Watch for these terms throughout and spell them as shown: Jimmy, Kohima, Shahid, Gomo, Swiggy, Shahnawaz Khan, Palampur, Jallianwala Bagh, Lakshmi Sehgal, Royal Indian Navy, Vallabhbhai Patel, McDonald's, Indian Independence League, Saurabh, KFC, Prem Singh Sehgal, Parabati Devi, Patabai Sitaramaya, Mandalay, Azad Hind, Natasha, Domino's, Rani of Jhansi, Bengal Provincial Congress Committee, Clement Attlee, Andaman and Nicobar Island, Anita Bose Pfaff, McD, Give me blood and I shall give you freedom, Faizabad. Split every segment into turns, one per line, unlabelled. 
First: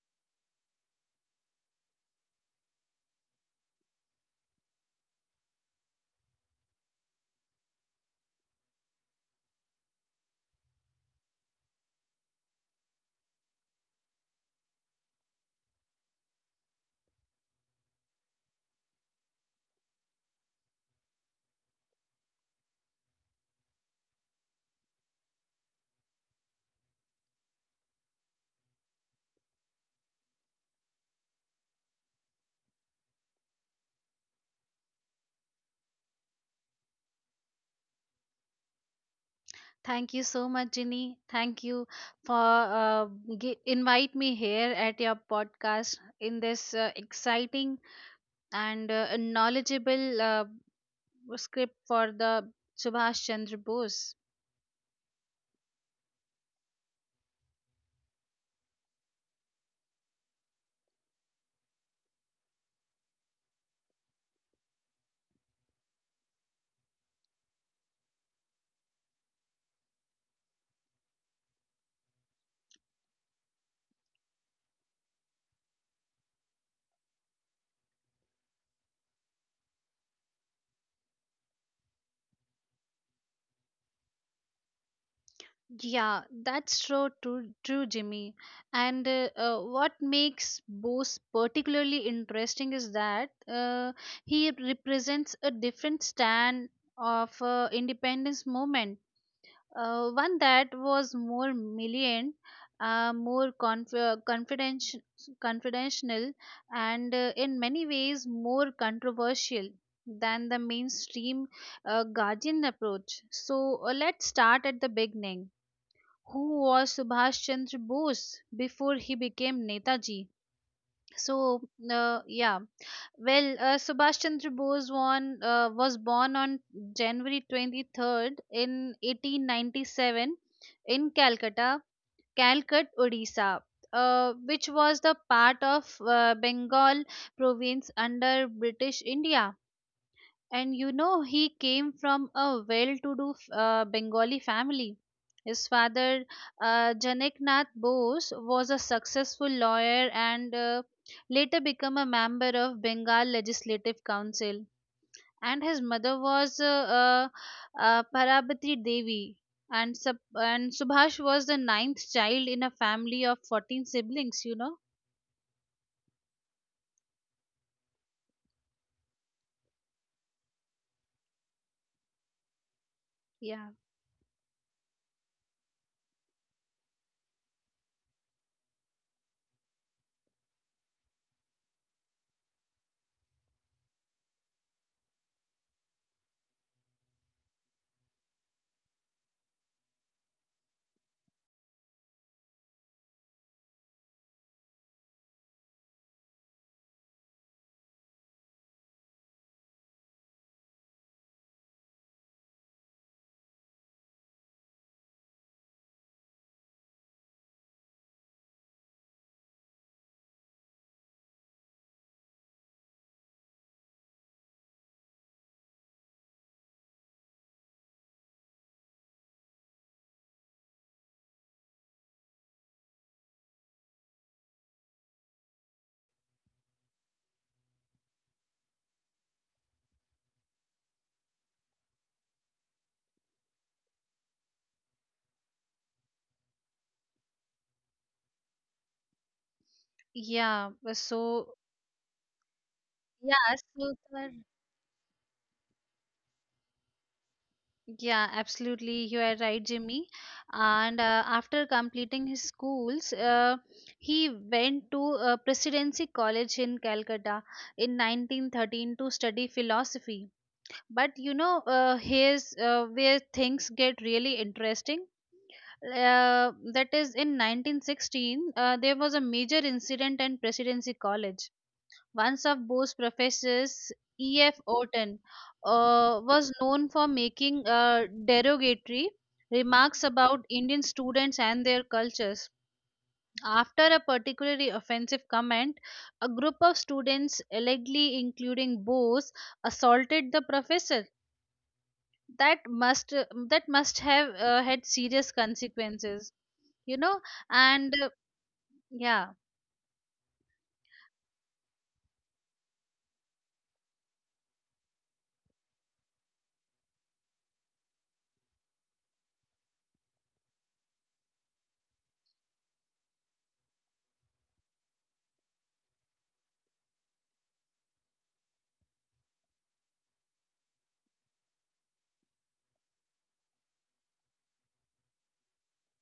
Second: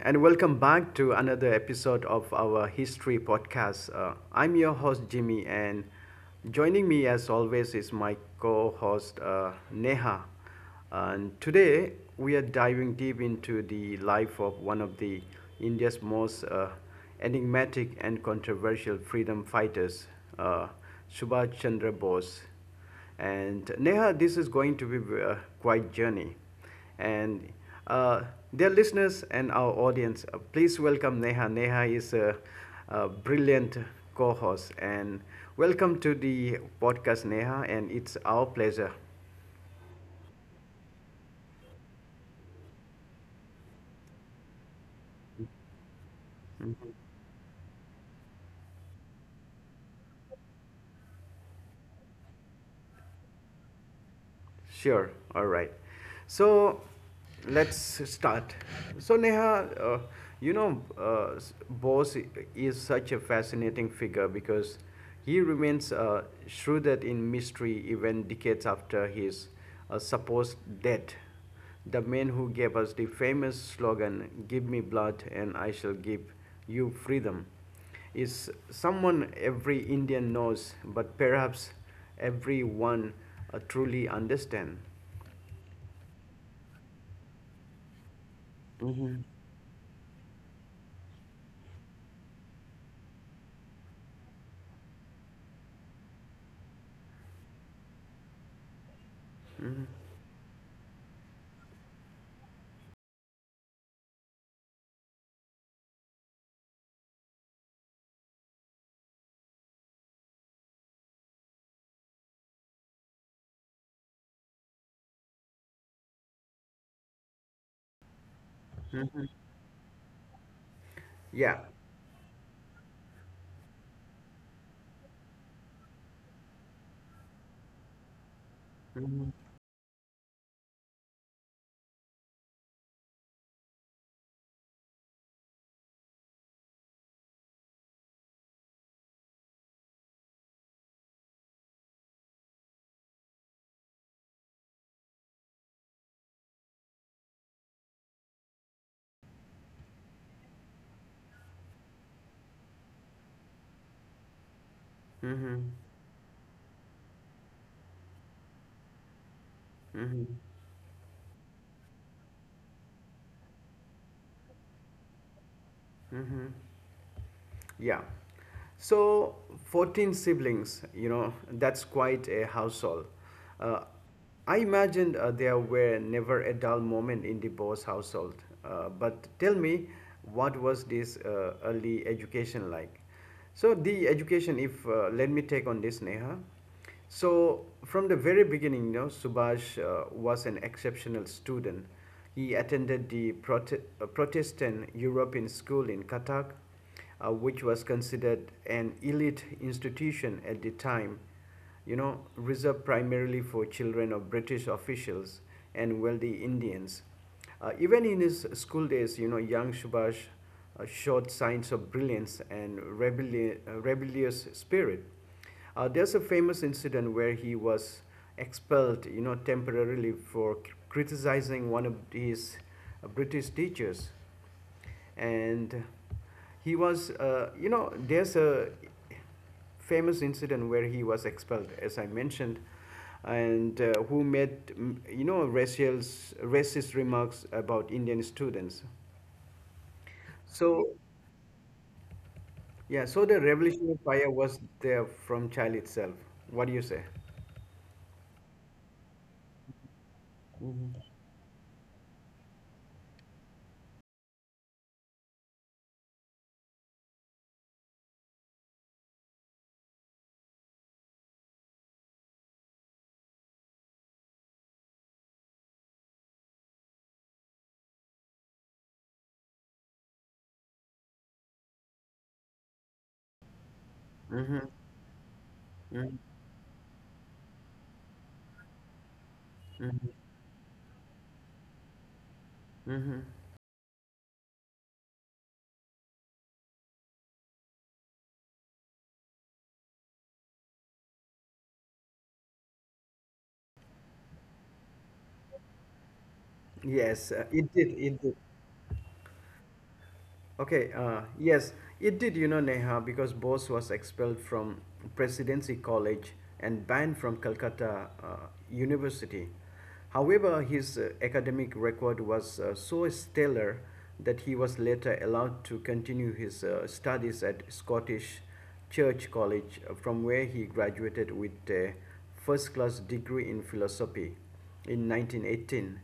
and welcome back to another episode of our history podcast. I'm your host, Jimmy, and joining me, as always, is my co host, Neha. And today, we are diving deep into the life of one of the India's most enigmatic and controversial freedom fighters, uh, Subhash Chandra Bose. And Neha, this is going to be a quite journey. And uh, Dear listeners and our audience, please welcome Neha. Neha is a brilliant co-host, and welcome to the podcast, Neha. And it's our pleasure.
Thank you so much, Ginny. Thank you for uh, invite me here at your podcast in this exciting and knowledgeable script for the Subhash Chandra Bose.
Sure. All right. So let's start. So Neha, Bose is such a fascinating figure because he remains shrouded in mystery even decades after his supposed death. The man who gave us the famous slogan, give me blood and I shall give you freedom, is someone every Indian knows, but perhaps everyone truly understands.
Yeah, that's so true, Jimmy. And
Mm-hmm.
what makes Bose particularly interesting is that he represents a different stand of independence movement, one that was more militant, more confidential, and in many ways more controversial than the mainstream Guardian approach. So let's start at the beginning. Who was Subhash Chandra Bose before he became Netaji?
Yeah.
So uh, yeah, Subhash Chandra Bose won, was born on January 23rd in 1897 in Calcutta, Calcut, Odisha, which was the part of Bengal province under British India. And you know, he came from a well to do Bengali family. His father, Janaknath Bose, was a successful lawyer and later became a member of Bengal Legislative Council.
Mm-hmm.
And his mother was Parabati Devi. And,
Mm-hmm.
Subhash was the ninth child in a family of 14 siblings, you know?
Mm-hmm. Yeah. So 14 siblings, you know, that's quite a household.
Yeah.
Uh, I imagined there were never a dull moment in the Bose household. But tell me, what was this early education like? So the education, if let me take on this, Neha. So from the very beginning, you know, Subhash was an exceptional student. He attended the Protestant European school in Katak, which was considered an elite institution at the time, you know, reserved primarily for children of British officials and wealthy Indians. Even in his school days, you know, young Subhash showed signs of brilliance and rebellious spirit. There's a famous incident where he was expelled, you know, temporarily for criticizing one of his British teachers, and he was, you know, there's a famous incident where he was expelled, as I mentioned, and who made, you know, racist remarks about Indian students.
Yeah,
So
so,
yeah, so the
yeah, so
revolutionary fire was there from child itself. What do you say?
Yeah, absolutely. You are right, Jimmy. And after completing his schools, he went to Presidency College in Calcutta in 1913 to study philosophy. But you know, here's where things get really interesting. That is, in 1916, there was a major incident in Presidency College. Once of Bose's professors, E.F.
Mm-hmm.
Orton, was known for making derogatory remarks about Indian students and their cultures.
Mm-hmm.
After a particularly offensive comment, a group of students, allegedly including Bose, assaulted the professor. That must that must have had serious consequences, you know.
Yes, it did.
And uh,
It did.
yeah,
Okay. Yes, it did. You know, Neha, because Bose was expelled from Presidency College and banned from Calcutta University. However, his academic record was so stellar that he was later allowed to continue his studies at Scottish Church College, from where he graduated with a first class degree in philosophy in 1918.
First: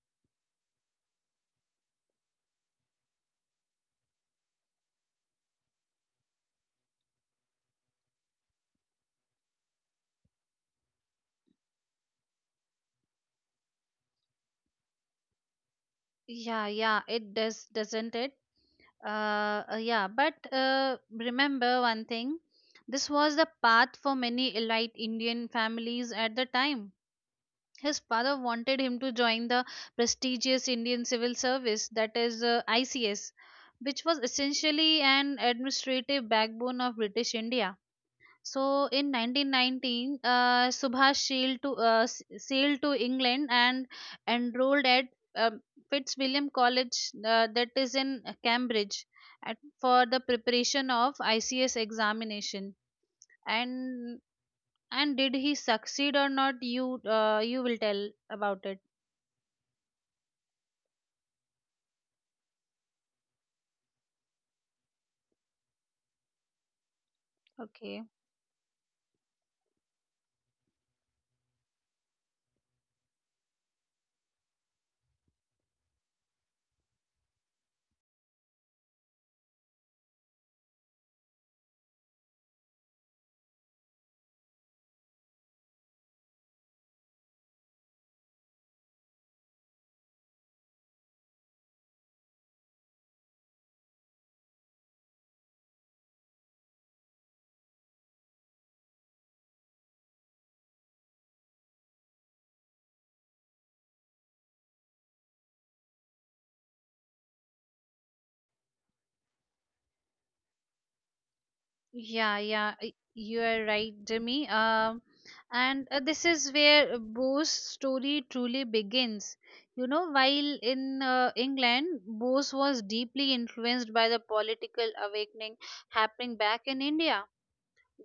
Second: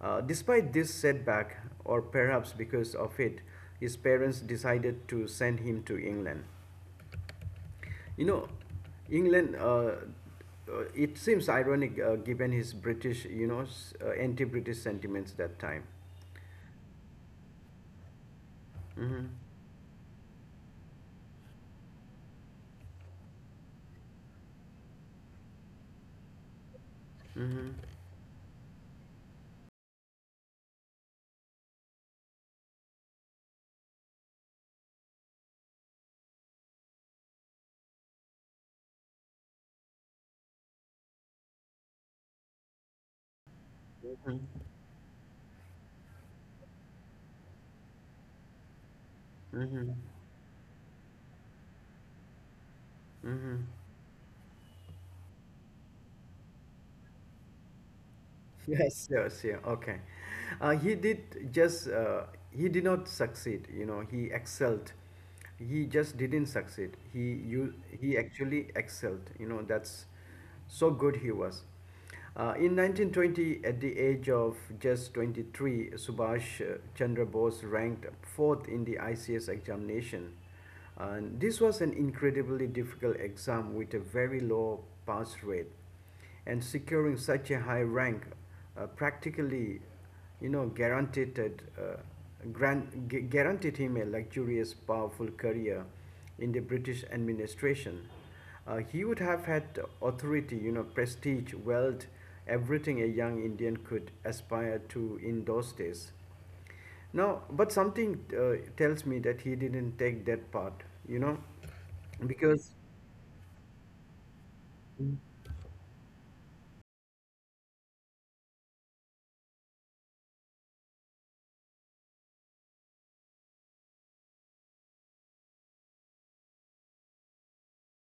Despite this setback, or perhaps because of it, his parents decided to send him to England. You know, England, it seems ironic given his British, you know, s- anti British sentiments that time.
Yeah, yeah, it does, doesn't it?
Mm-hmm.
Yeah, but remember one thing, this was the path for many elite Indian families at the time.
Mm-hmm.
His father wanted him to join the prestigious Indian Civil Service, that is ICS, which was essentially an administrative backbone of British India. So in 1919, Subhash sailed to England and enrolled at um Fitzwilliam College, that is in Cambridge, at,
Mm-hmm.
for the preparation of ICS examination.
Mm-hmm.
And and did he succeed or not? You you will tell about it.
Yes, yes, yeah, okay. Uh, he did just, uh, he did not succeed, you know, he excelled. He just didn't succeed. He, you,
Okay.
He actually excelled, you know, that's so good he was. In 1920, at the age of just 23, Subhash Chandra Bose ranked fourth in the ICS examination. And this was an incredibly difficult exam with a very low pass rate, and securing such a high rank practically, you know, guaranteed guaranteed him a luxurious powerful career in the British administration. Uh, he would have had authority, you know, prestige, wealth, everything a young Indian could aspire to in those days. Now, but something tells me that he didn't take that part, you know, because
You are right, Jimmy. And this is where Bose's story truly begins. You know, while in England, Bose was deeply influenced by the political awakening happening back in India.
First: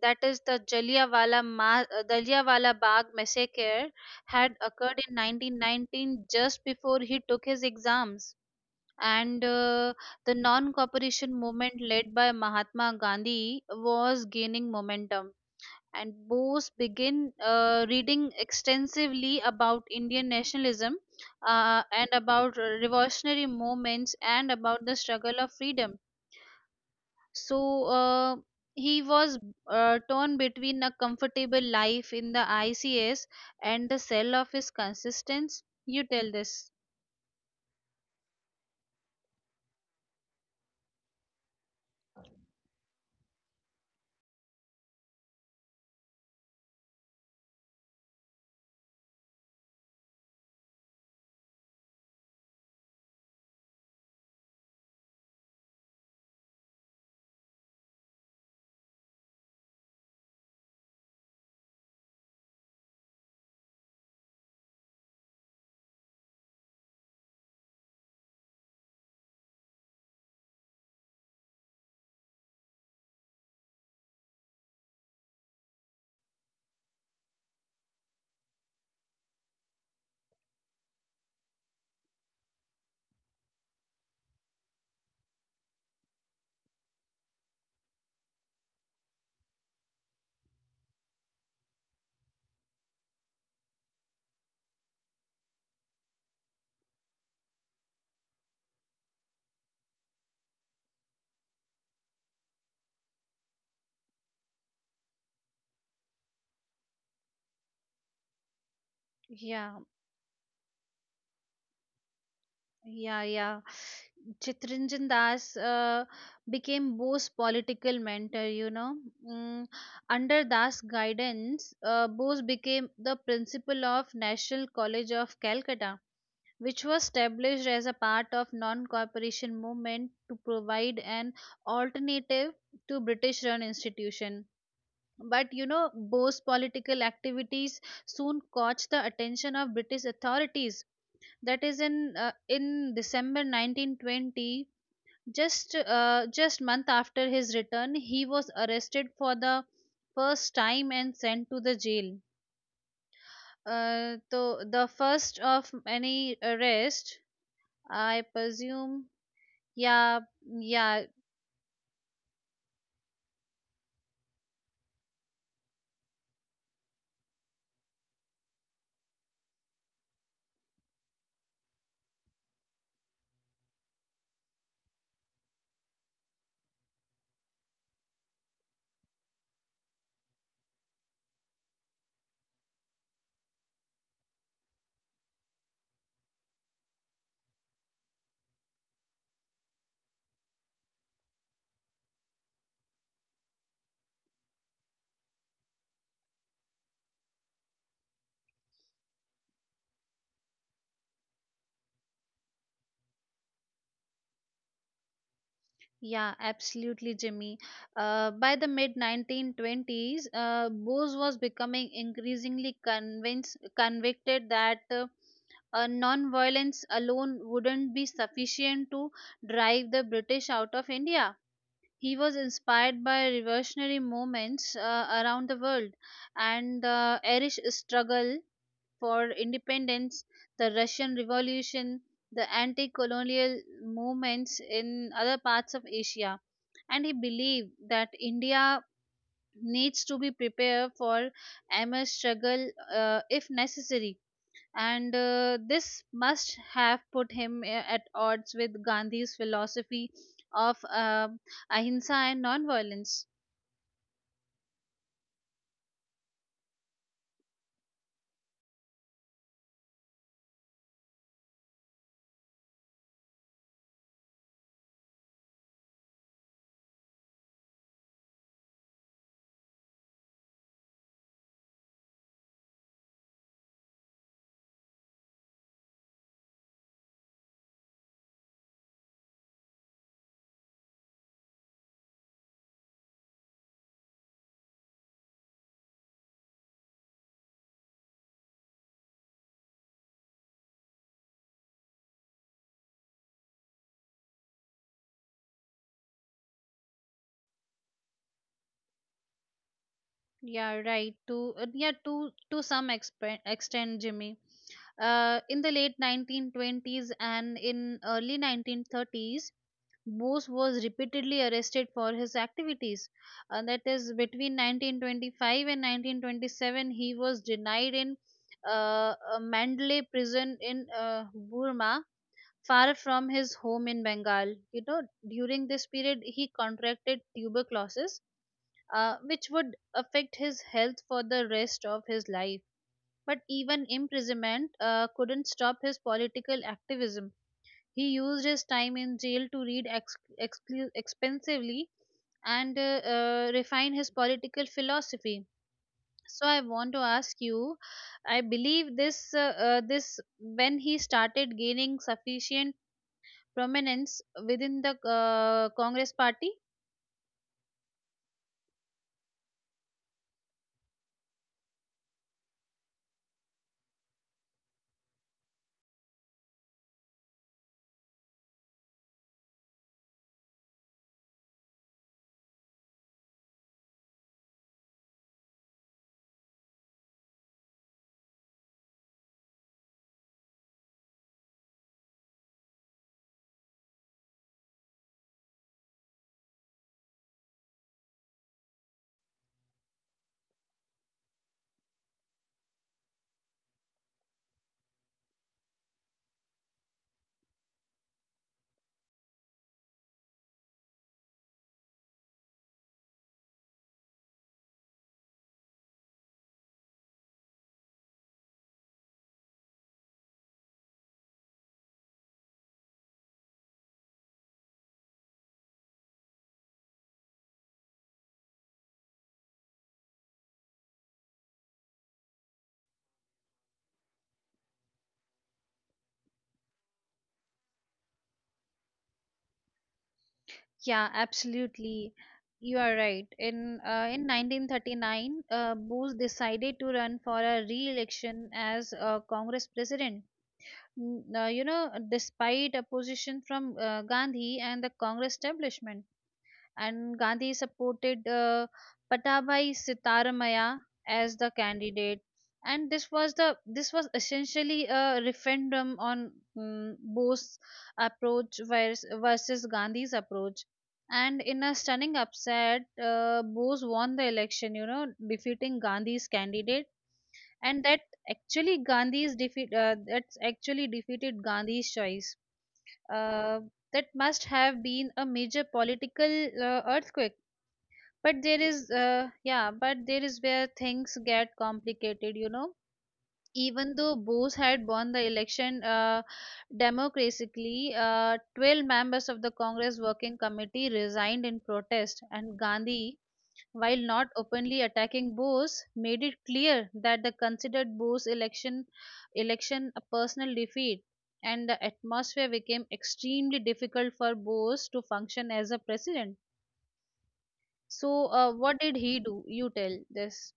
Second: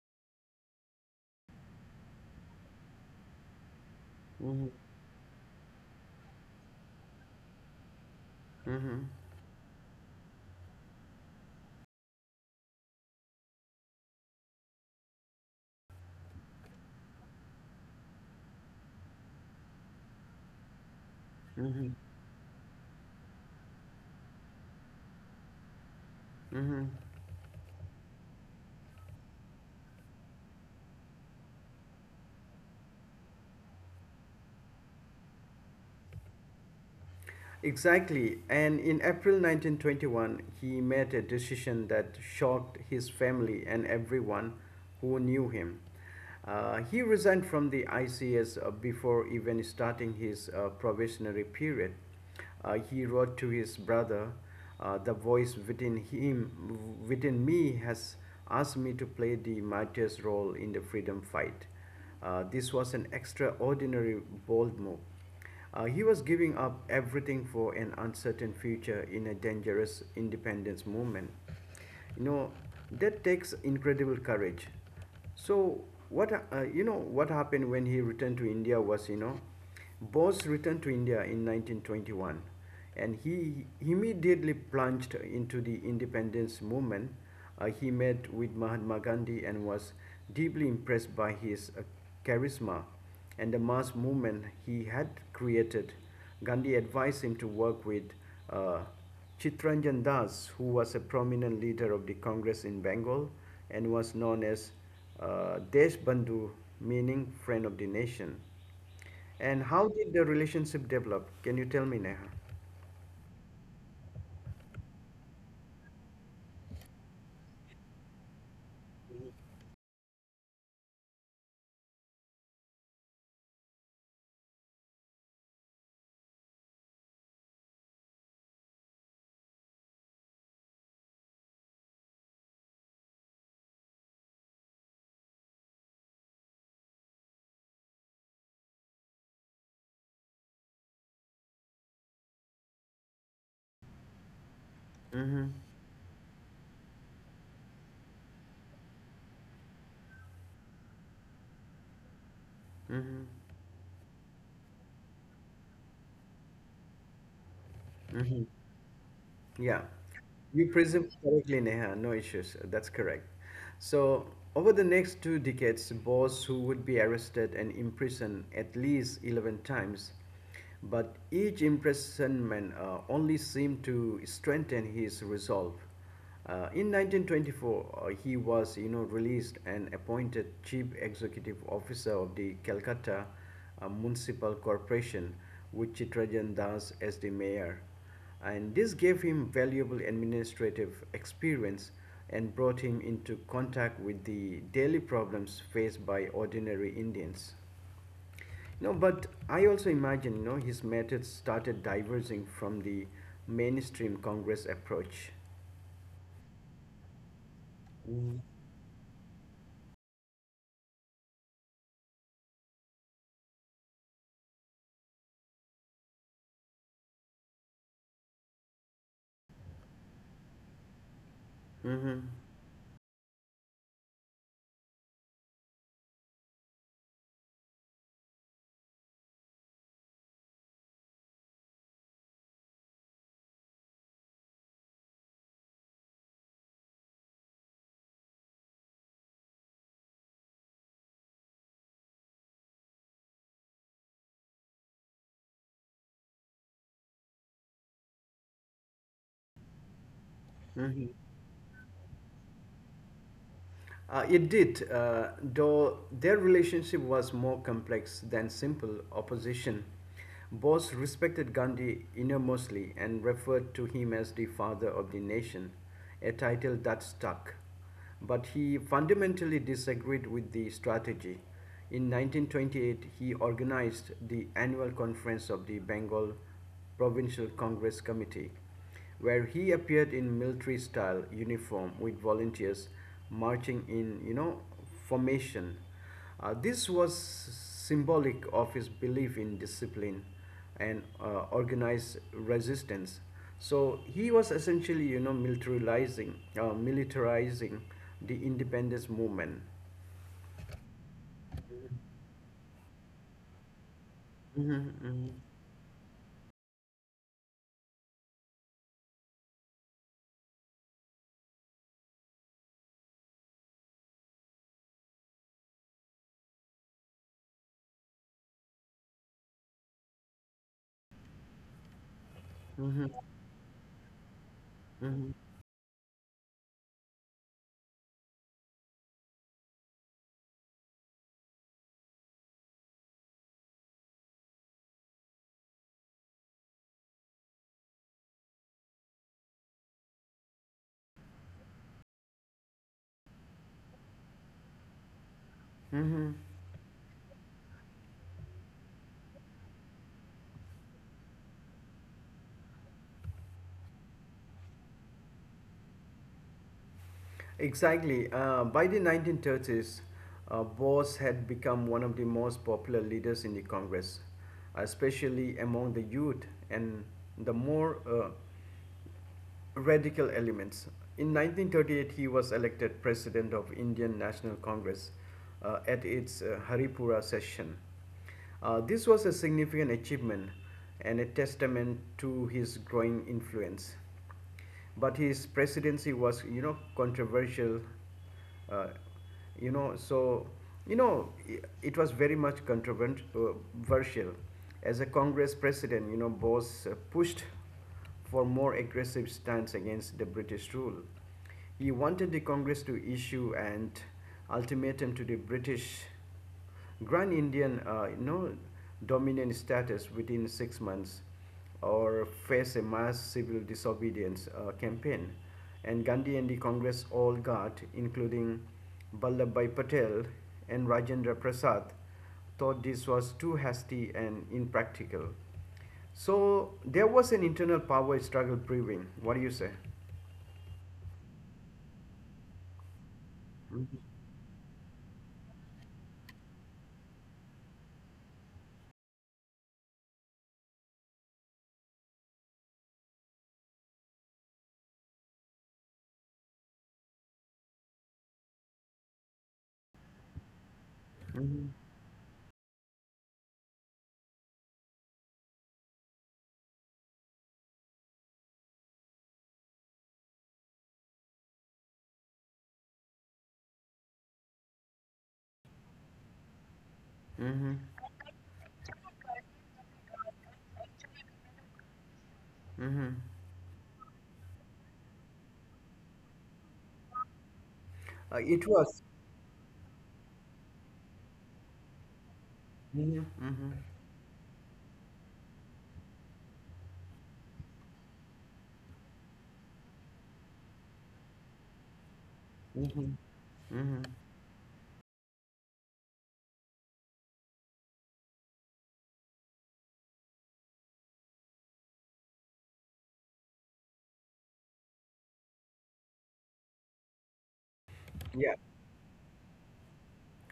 That is, the Jallianwala Bagh massacre had
Mhm.
occurred in 1919, just before he took his exams
Mhm.
and the non-cooperation movement led by Mahatma Gandhi was gaining momentum. And Bose began reading extensively about Indian nationalism
Mhm.
and about revolutionary movements and about the struggle of freedom.
Mhm.
So he was torn between a comfortable life in the ICS and the cell of his consistence. You tell this.
Exactly. And in April 1921, he made a decision that shocked his family and everyone who knew him. He resigned from the ICS before even starting his probationary period. He wrote to his brother, the voice within him, within me, has asked me to play the martyr's role in the freedom fight. This was an extraordinary bold move. He was giving up everything for an uncertain future in a dangerous independence movement. You know, that takes incredible courage. So, what happened when he returned to India was, you know, Bose returned to India in 1921, and he immediately plunged into the independence movement. He met with Mahatma Gandhi and was deeply impressed by his charisma and the mass movement he had created. Gandhi advised him to work with uh, Chittranjan Das, who was a prominent leader of the Congress in Bengal and was known as Desh Bandhu, meaning friend of the nation.
Yeah,
And how did the relationship develop? Can you tell me, Neha?
yeah, yeah. Chitranjan Das became Bose's political mentor, you know. Mm, under Das' guidance, Bose became the principal of National College of Calcutta, which was established as a part of non-cooperation movement to provide an alternative to British-run institution. But you know, Bose's political activities soon caught the attention of British authorities. That is in December 1920,
Mm-hmm.
just month after his return, he was arrested for the first time and sent to the jail.
Mm-hmm.
So the first of any arrest, I presume.
Yeah,
Yeah,
you
yeah,
presume correctly, Neha. No issues. That's correct. So, over the next two decades, Bose, who would be arrested and imprisoned at least 11 times, but each imprisonment only seemed to strengthen his resolve. In 1924, he was, you know, released and appointed chief executive officer of the Calcutta Municipal Corporation, with Chitrajan Das as the mayor, and this gave him valuable administrative experience and brought him into contact with the daily problems faced by ordinary Indians. No, but I also imagine, you know, his methods started diverging from the mainstream Congress approach.
yeah, absolutely, Jimmy.
Mm.
By the mid 1920s, Bose was becoming increasingly convinced convicted that. Non-violence alone wouldn't be sufficient to drive the British out of India. He
Mm-hmm.
was inspired by revolutionary movements around the world and the Irish struggle for independence, the Russian Revolution, the anti colonial movements in other parts of Asia. And he believed that India needs to be prepared for MS struggle if necessary and this must have put him at odds with Gandhi's philosophy of ahimsa and nonviolence.
It did, though their relationship was more complex than simple opposition. Bose respected Gandhi enormously and referred to him as the father of the nation, a title that stuck. But he fundamentally disagreed with the strategy. In 1928, he organized the annual conference of the Bengal Provincial Congress Committee, where he appeared in military style uniform with volunteers marching in, you know, formation. Uh, this was symbolic of his belief in discipline and organized resistance. So he was essentially, you know, militarizing the independence movement.
Yeah, right. To yeah, to some extent, Jimmy.
Mhm, mhm.
In the late 1920s and in early 1930s, Bose was repeatedly arrested for his activities. That is, between 1925 and 1927, he was denied in Mandalay prison in Burma, far from his home in Bengal. You know, during this period, he contracted tuberculosis, which would affect his health for the rest of his life. But even imprisonment couldn't stop his political activism. He used his time in jail to read expensively and refine his political philosophy. So I want to ask you, I believe this this when he started gaining sufficient prominence within the Congress party.
Exactly. By the 1930s, Bose had become one of the most popular leaders in the Congress, especially among the youth and the more radical elements. In 1938, he was elected president of Indian National Congress at its Haripura session. This was a significant achievement and a testament to his growing influence. But his presidency was, you know, controversial. uh, you know so it was very much controversial. As a Congress president, you know, Bose pushed for more aggressive stance against the British rule. He wanted the Congress to issue an ultimatum to the British, grant Indian you know, dominant status within 6 months or face a mass civil disobedience campaign. And Gandhi and the Congress all got, including Vallabhbhai Patel and Rajendra Prasad, thought this was too hasty and impractical. So there was an internal power struggle brewing. What do you say?
Yeah, absolutely. You are right. In 1939, Bose decided to run for a re-election as Congress president. Despite opposition from Gandhi and the Congress establishment. And Gandhi supported Patabai Sitaramaya as the
Mhm.
candidate. And this was essentially a referendum on Bose's approach versus Gandhi's approach. And in a stunning upset, Bose won the election. You know, defeating Gandhi's candidate and that actually Gandhi's defeat that's actually defeated Gandhi's choice.
Mhm.
Uh, that must have been a major political earthquake. But there
It
is
was.
uh, yeah, but there is where things get complicated, you know.
Mhm. Mhm.
Even though Bose had won the election democratically, 12 members of the Congress Working Committee resigned in protest, and Gandhi,
Mhm.
while
Mhm.
not openly attacking Bose, made it clear that they considered Bose's election a personal defeat, and the atmosphere became extremely difficult for Bose to function as a president. So,
Yeah.
what did he do? You tell this.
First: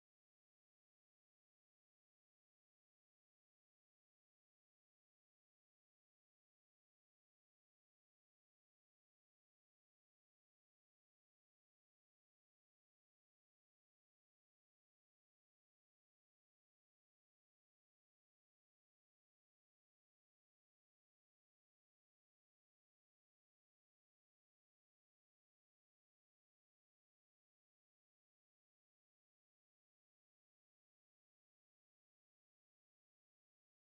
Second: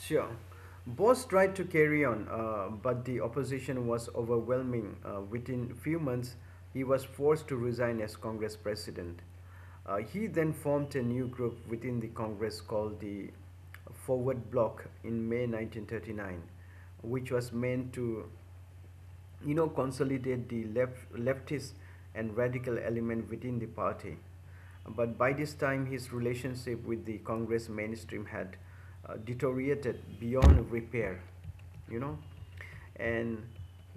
Sure. Both tried to carry on, but the opposition was overwhelming. Within few months, he was forced to resign as Congress president. He then formed a new group within the Congress called the Forward Bloc in May 1939, which was meant to, you know, consolidate the leftist and radical element within the party. But by this time, his relationship with the Congress mainstream had deteriorated beyond repair, you know. And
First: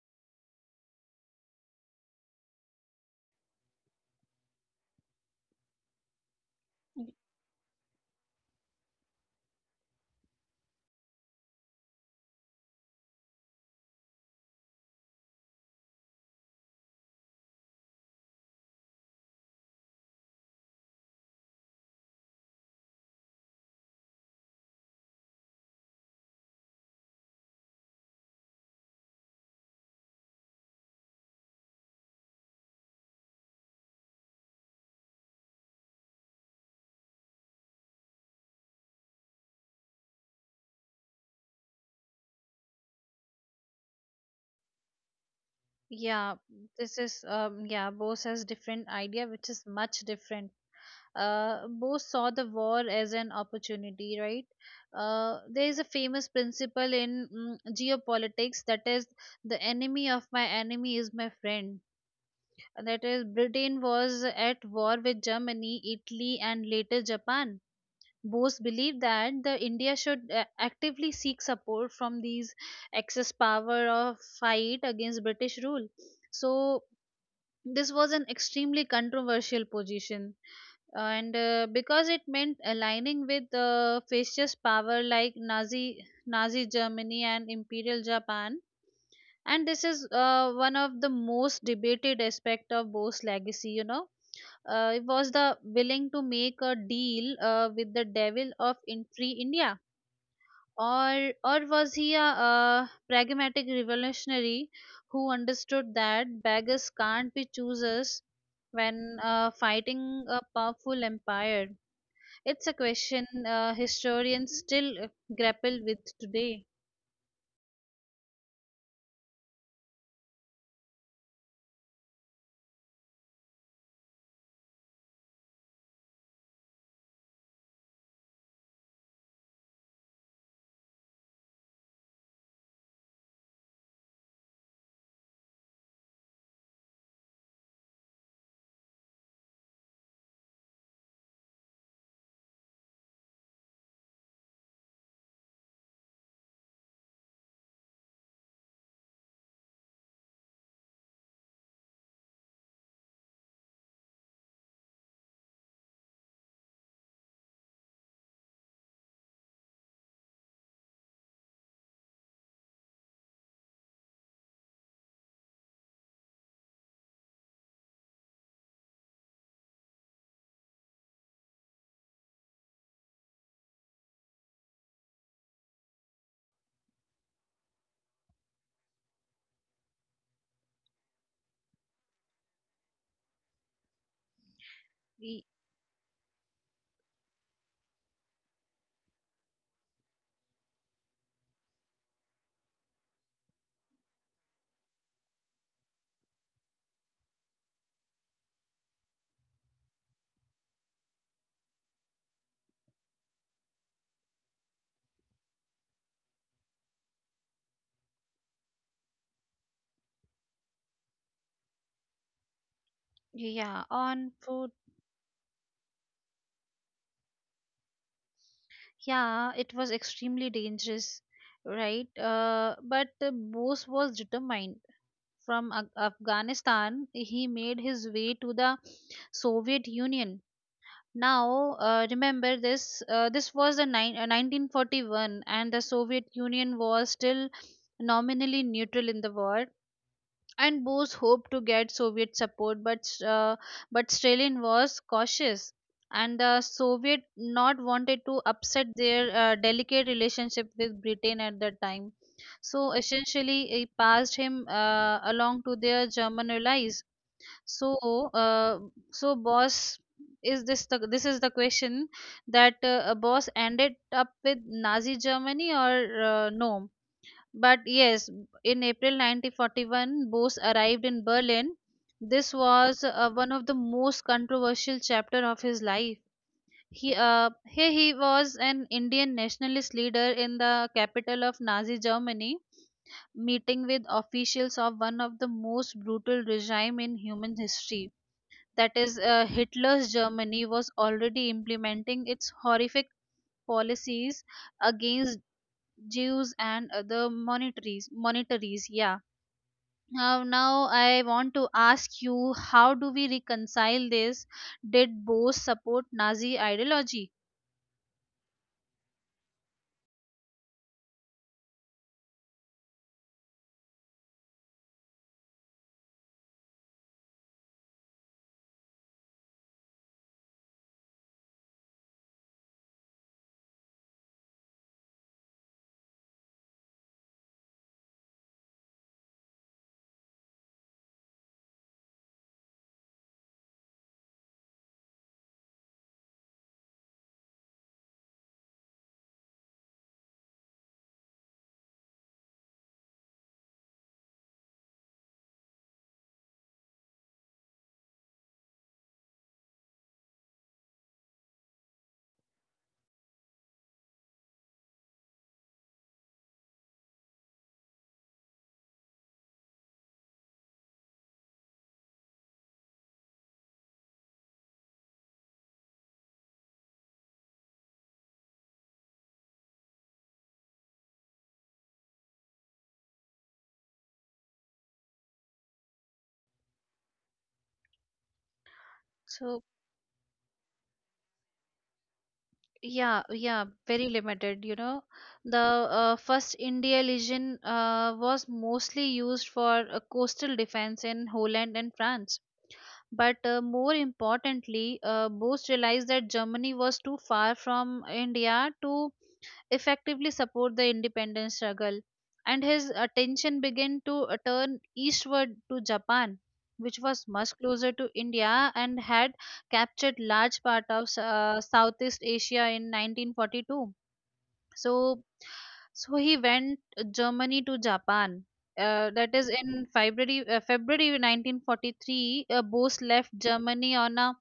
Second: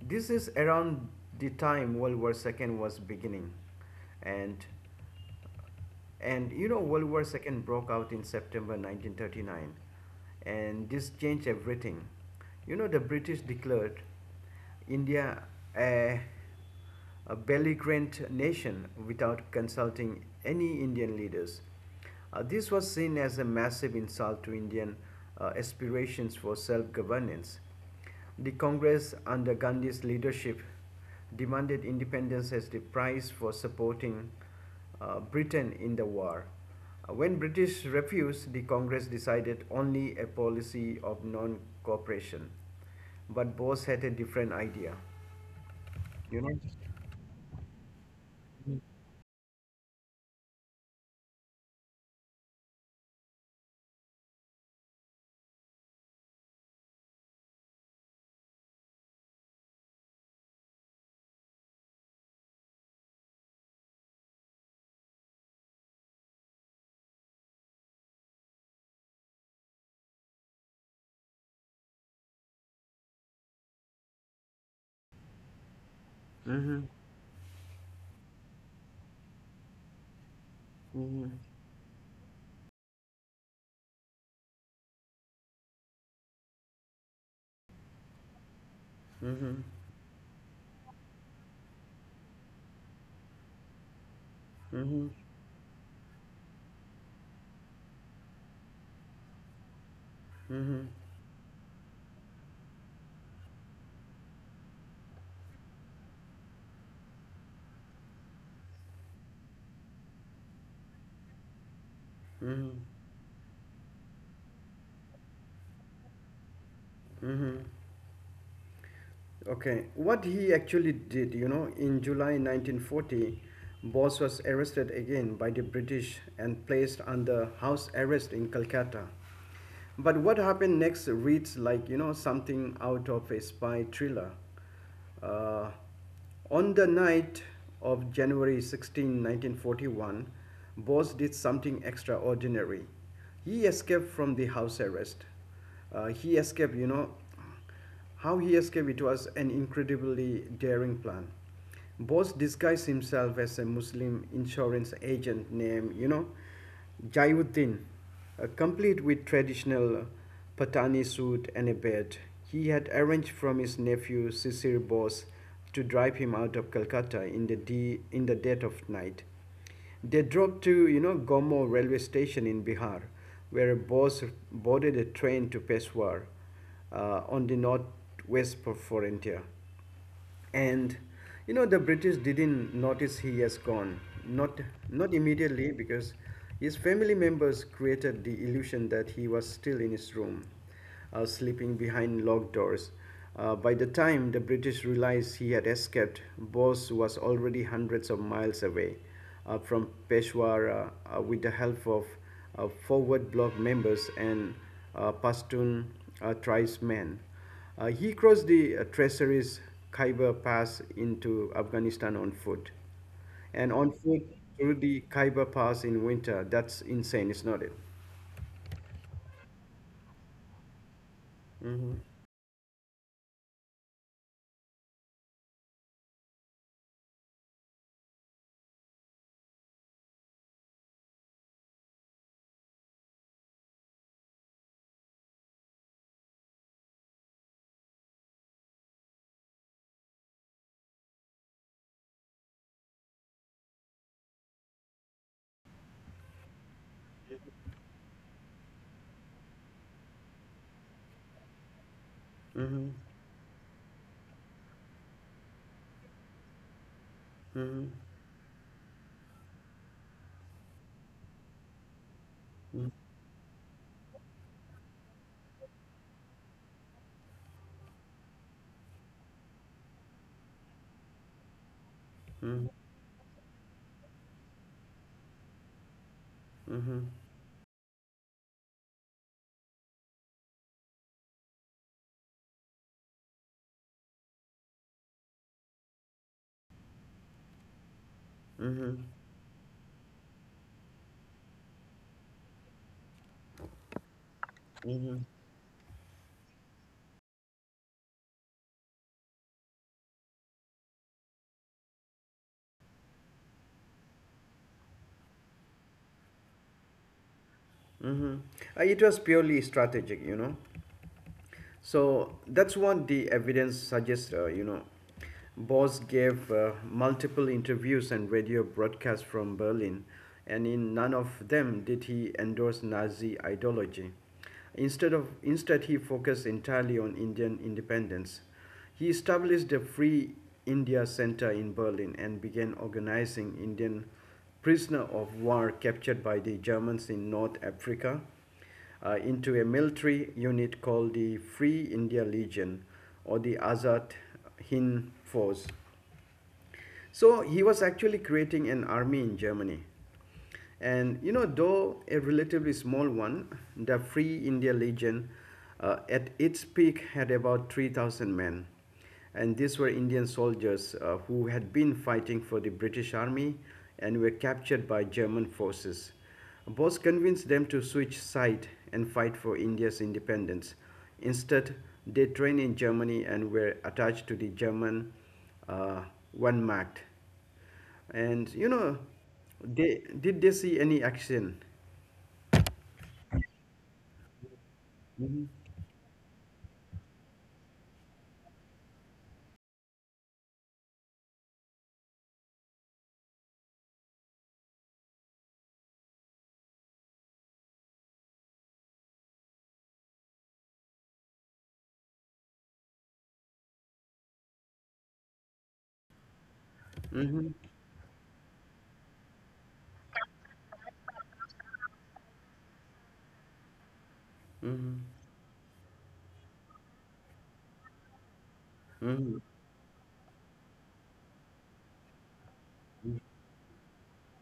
this is around the time World War II was beginning. And and you know, World War II broke out in September 1939, and this changed everything. You know, the British declared India a, a belligerent nation without consulting any Indian leaders. This was seen as a massive insult to Indian aspirations for self governance. The Congress under Gandhi's leadership demanded independence as the price for supporting Britain in the war. When British refused, the Congress decided only a policy of non-cooperation. But Bose had a different idea,
Yeah,
you know.
Bose has different idea, which is much different. Bose saw the war as an opportunity, right? There is a famous principle in geopolitics, that is, the enemy of my enemy is my friend. That is, Britain was at war with Germany, Italy, and later Japan. Bose believed that the India should actively seek support from these excess power of fight against British rule.
Mhm.
So this was an extremely controversial position
Mhm.
and because it meant aligning with fascist power like Nazi Germany and Imperial Japan.
Mhm.
And this is one of the most debated aspect of Bose's legacy. You know, it
Mhm.
was the willing to make a deal with the devil of in free India,
Mhm.
or was he a, pragmatic revolutionary who understood that beggars can't be choosers when fighting a powerful empire? It's
Mhm.
a question historians still grapple with today.
Mhm. Okay, what he actually did, you know, in July 1940, Bose was arrested again by the British and placed under house arrest in Calcutta. But what happened next reads like, you know, something out of a spy thriller. Uh, on the night of January 16, 1941, Bose did something extraordinary. He escaped from the house arrest. He escaped, you know, how he escaped, it was an incredibly daring plan. Bose disguised himself as a Muslim insurance agent named, you know, Jayuddin, complete with traditional Patani suit and a bed. He had arranged from his nephew Sisir Bose to drive him out of Calcutta in the, in the dead of night. They drove to, you know, Gomo railway station in Bihar, where a boss boarded a train to Peshawar on the northwest for. And you know the British didn't notice he has gone. Not Not
Y-
immediately because his family members created the illusion that he was still in his room sleeping behind locked doors. By the time the British realized he had escaped, Bose was already hundreds of miles away from Peshawar, with the help of forward bloc members and Pashtun tribesmen. He crossed the treacherous Khyber Pass into Afghanistan on foot. And
Yeah,
on foot
on food.
through the Khyber Pass in winter, that's insane, is not it?
Yeah, it was extremely dangerous, right? But Bose was determined. From Afghanistan, he made his way to the Soviet Union. Now, remember this. This was the nine 1941, and the Soviet Union was still nominally neutral in the war. And Bose hoped to get Soviet support, but Stalin was cautious, and the Soviet not wanted to upset their delicate relationship with Britain at that time.
Mm-hmm.
So essentially, he passed him along to their German allies.
Mm-hmm.
So, uh, so boss, is this the this is the question that a boss ended up with Nazi Germany or no? But yes, in April 1941, Bose arrived in Berlin. This
Mm-hmm.
was one of the most controversial chapter of his life.
Mm-hmm.
Here he was an Indian nationalist leader in the capital of Nazi Germany, meeting with officials of one of the most brutal regime in human history. That
Mm-hmm.
is, Hitler's Germany was already implementing its horrific policies against Jews and other monetaries. Monetaries, yeah. Now, now I want to ask you, how do we reconcile this? Did both support Nazi ideology?
Mm-hmm. It was purely strategic, you know. So that's what the evidence suggests, you know. Bose gave multiple interviews and radio broadcasts from Berlin, and in none of them did he endorse Nazi ideology. Instead he focused entirely on Indian independence. He established the Free India Center in Berlin and began organizing Indian prisoner of war captured by the Germans in North Africa into a military unit called the Free India Legion or the Azad Hind Force, so he was actually creating an army in Germany. And, you know, though a relatively small one, the Free India Legion at its peak had about 3,000 men. And these were Indian soldiers who had been fighting for the British army and were captured by German forces. Bose convinced them to switch side and fight for India's independence. Instead, they trained in Germany and were attached to the German uh, one marked. And, you know,
So
they did they see any action?
yeah, yeah, very limited. You know,
Mm-hmm.
the first India Legion was mostly used for coastal defense in Holland and France. But more importantly, Bose realized that Germany was too far from India to effectively support the independence struggle, and his attention began to turn eastward to Japan, which was
Mm-hmm.
much closer to India and had captured large part of Southeast Asia in 1942. So, he went Germany to Japan. That
Mm-hmm.
is in February, February 1943. Bose left Germany on a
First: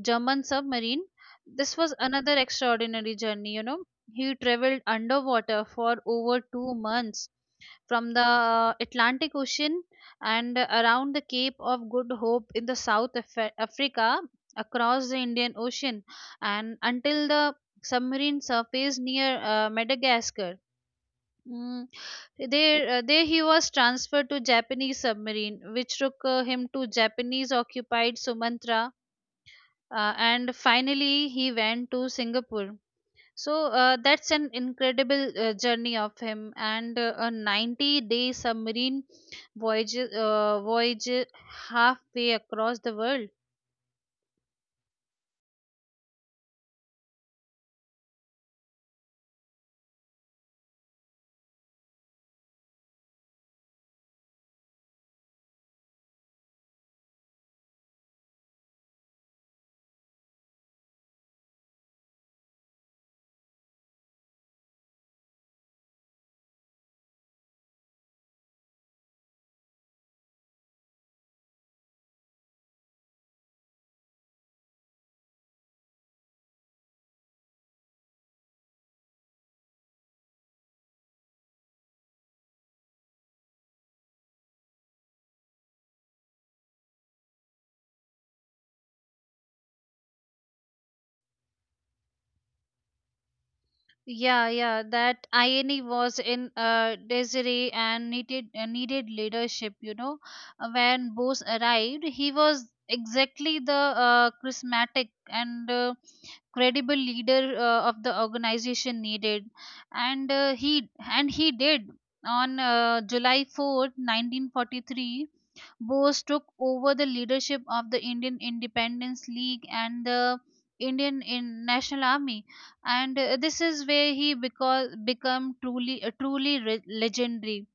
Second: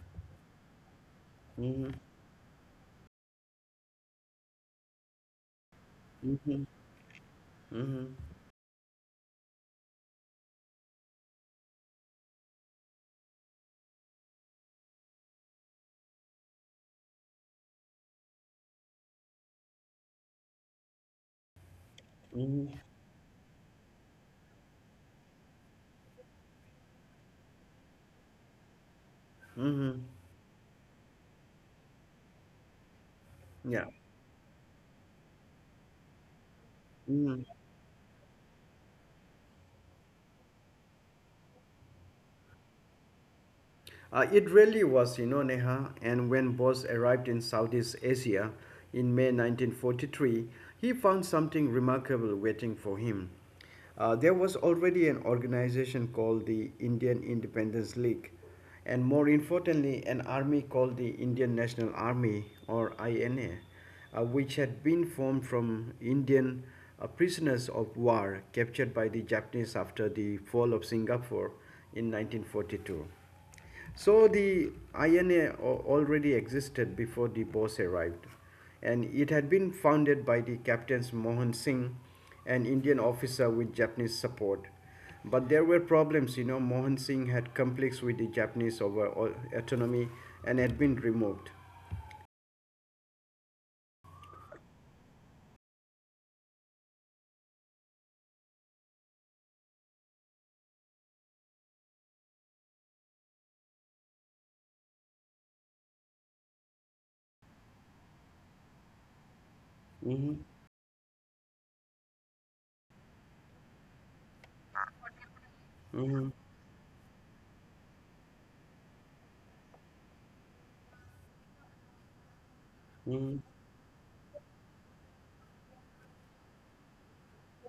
German submarine. This
Mm-hmm.
was another extraordinary journey, you know. He traveled underwater for over
Mm-hmm.
2 months
Mm-hmm.
from the Atlantic Ocean and around the Cape of Good Hope in the South Africa across the Indian Ocean and until the submarine surfaced near Madagascar. Mm,
Mm-hmm.
there he was transferred to Japanese submarine, which took him to Japanese occupied Sumatra
Mm-hmm.
and finally he went to Singapore. So
Yeah.
that's an incredible journey of him, and a
Mm-hmm.
90-day submarine voyage halfway across the world.
It really was, you know, Neha. And when Bose arrived in Southeast Asia in May 1943, he found something remarkable waiting for him. There was already an organization called the Indian Independence League, and more importantly, an army called the Indian National Army or INA, which had been formed from Indian prisoners of war captured by the Japanese after the fall of Singapore in 1942. So the INA already existed before the Bose arrived, and it had been founded by the captains Mohan Singh, an Indian officer with Japanese support. But there were problems, you know. Mohan Singh had conflicts with the Japanese over autonomy and had been removed.
Yeah, yeah, that INE was in Desiree and needed needed leadership. You know, when Bose arrived, he was exactly the charismatic and credible leader of the organization needed, and
Mm-hmm,
he did. On July 4th, 1943, Bose
mm-hmm,
took over the leadership of the Indian Independence League and the Indian in National Army, and
mm-hmm,
this is where he because become truly truly re- legendary.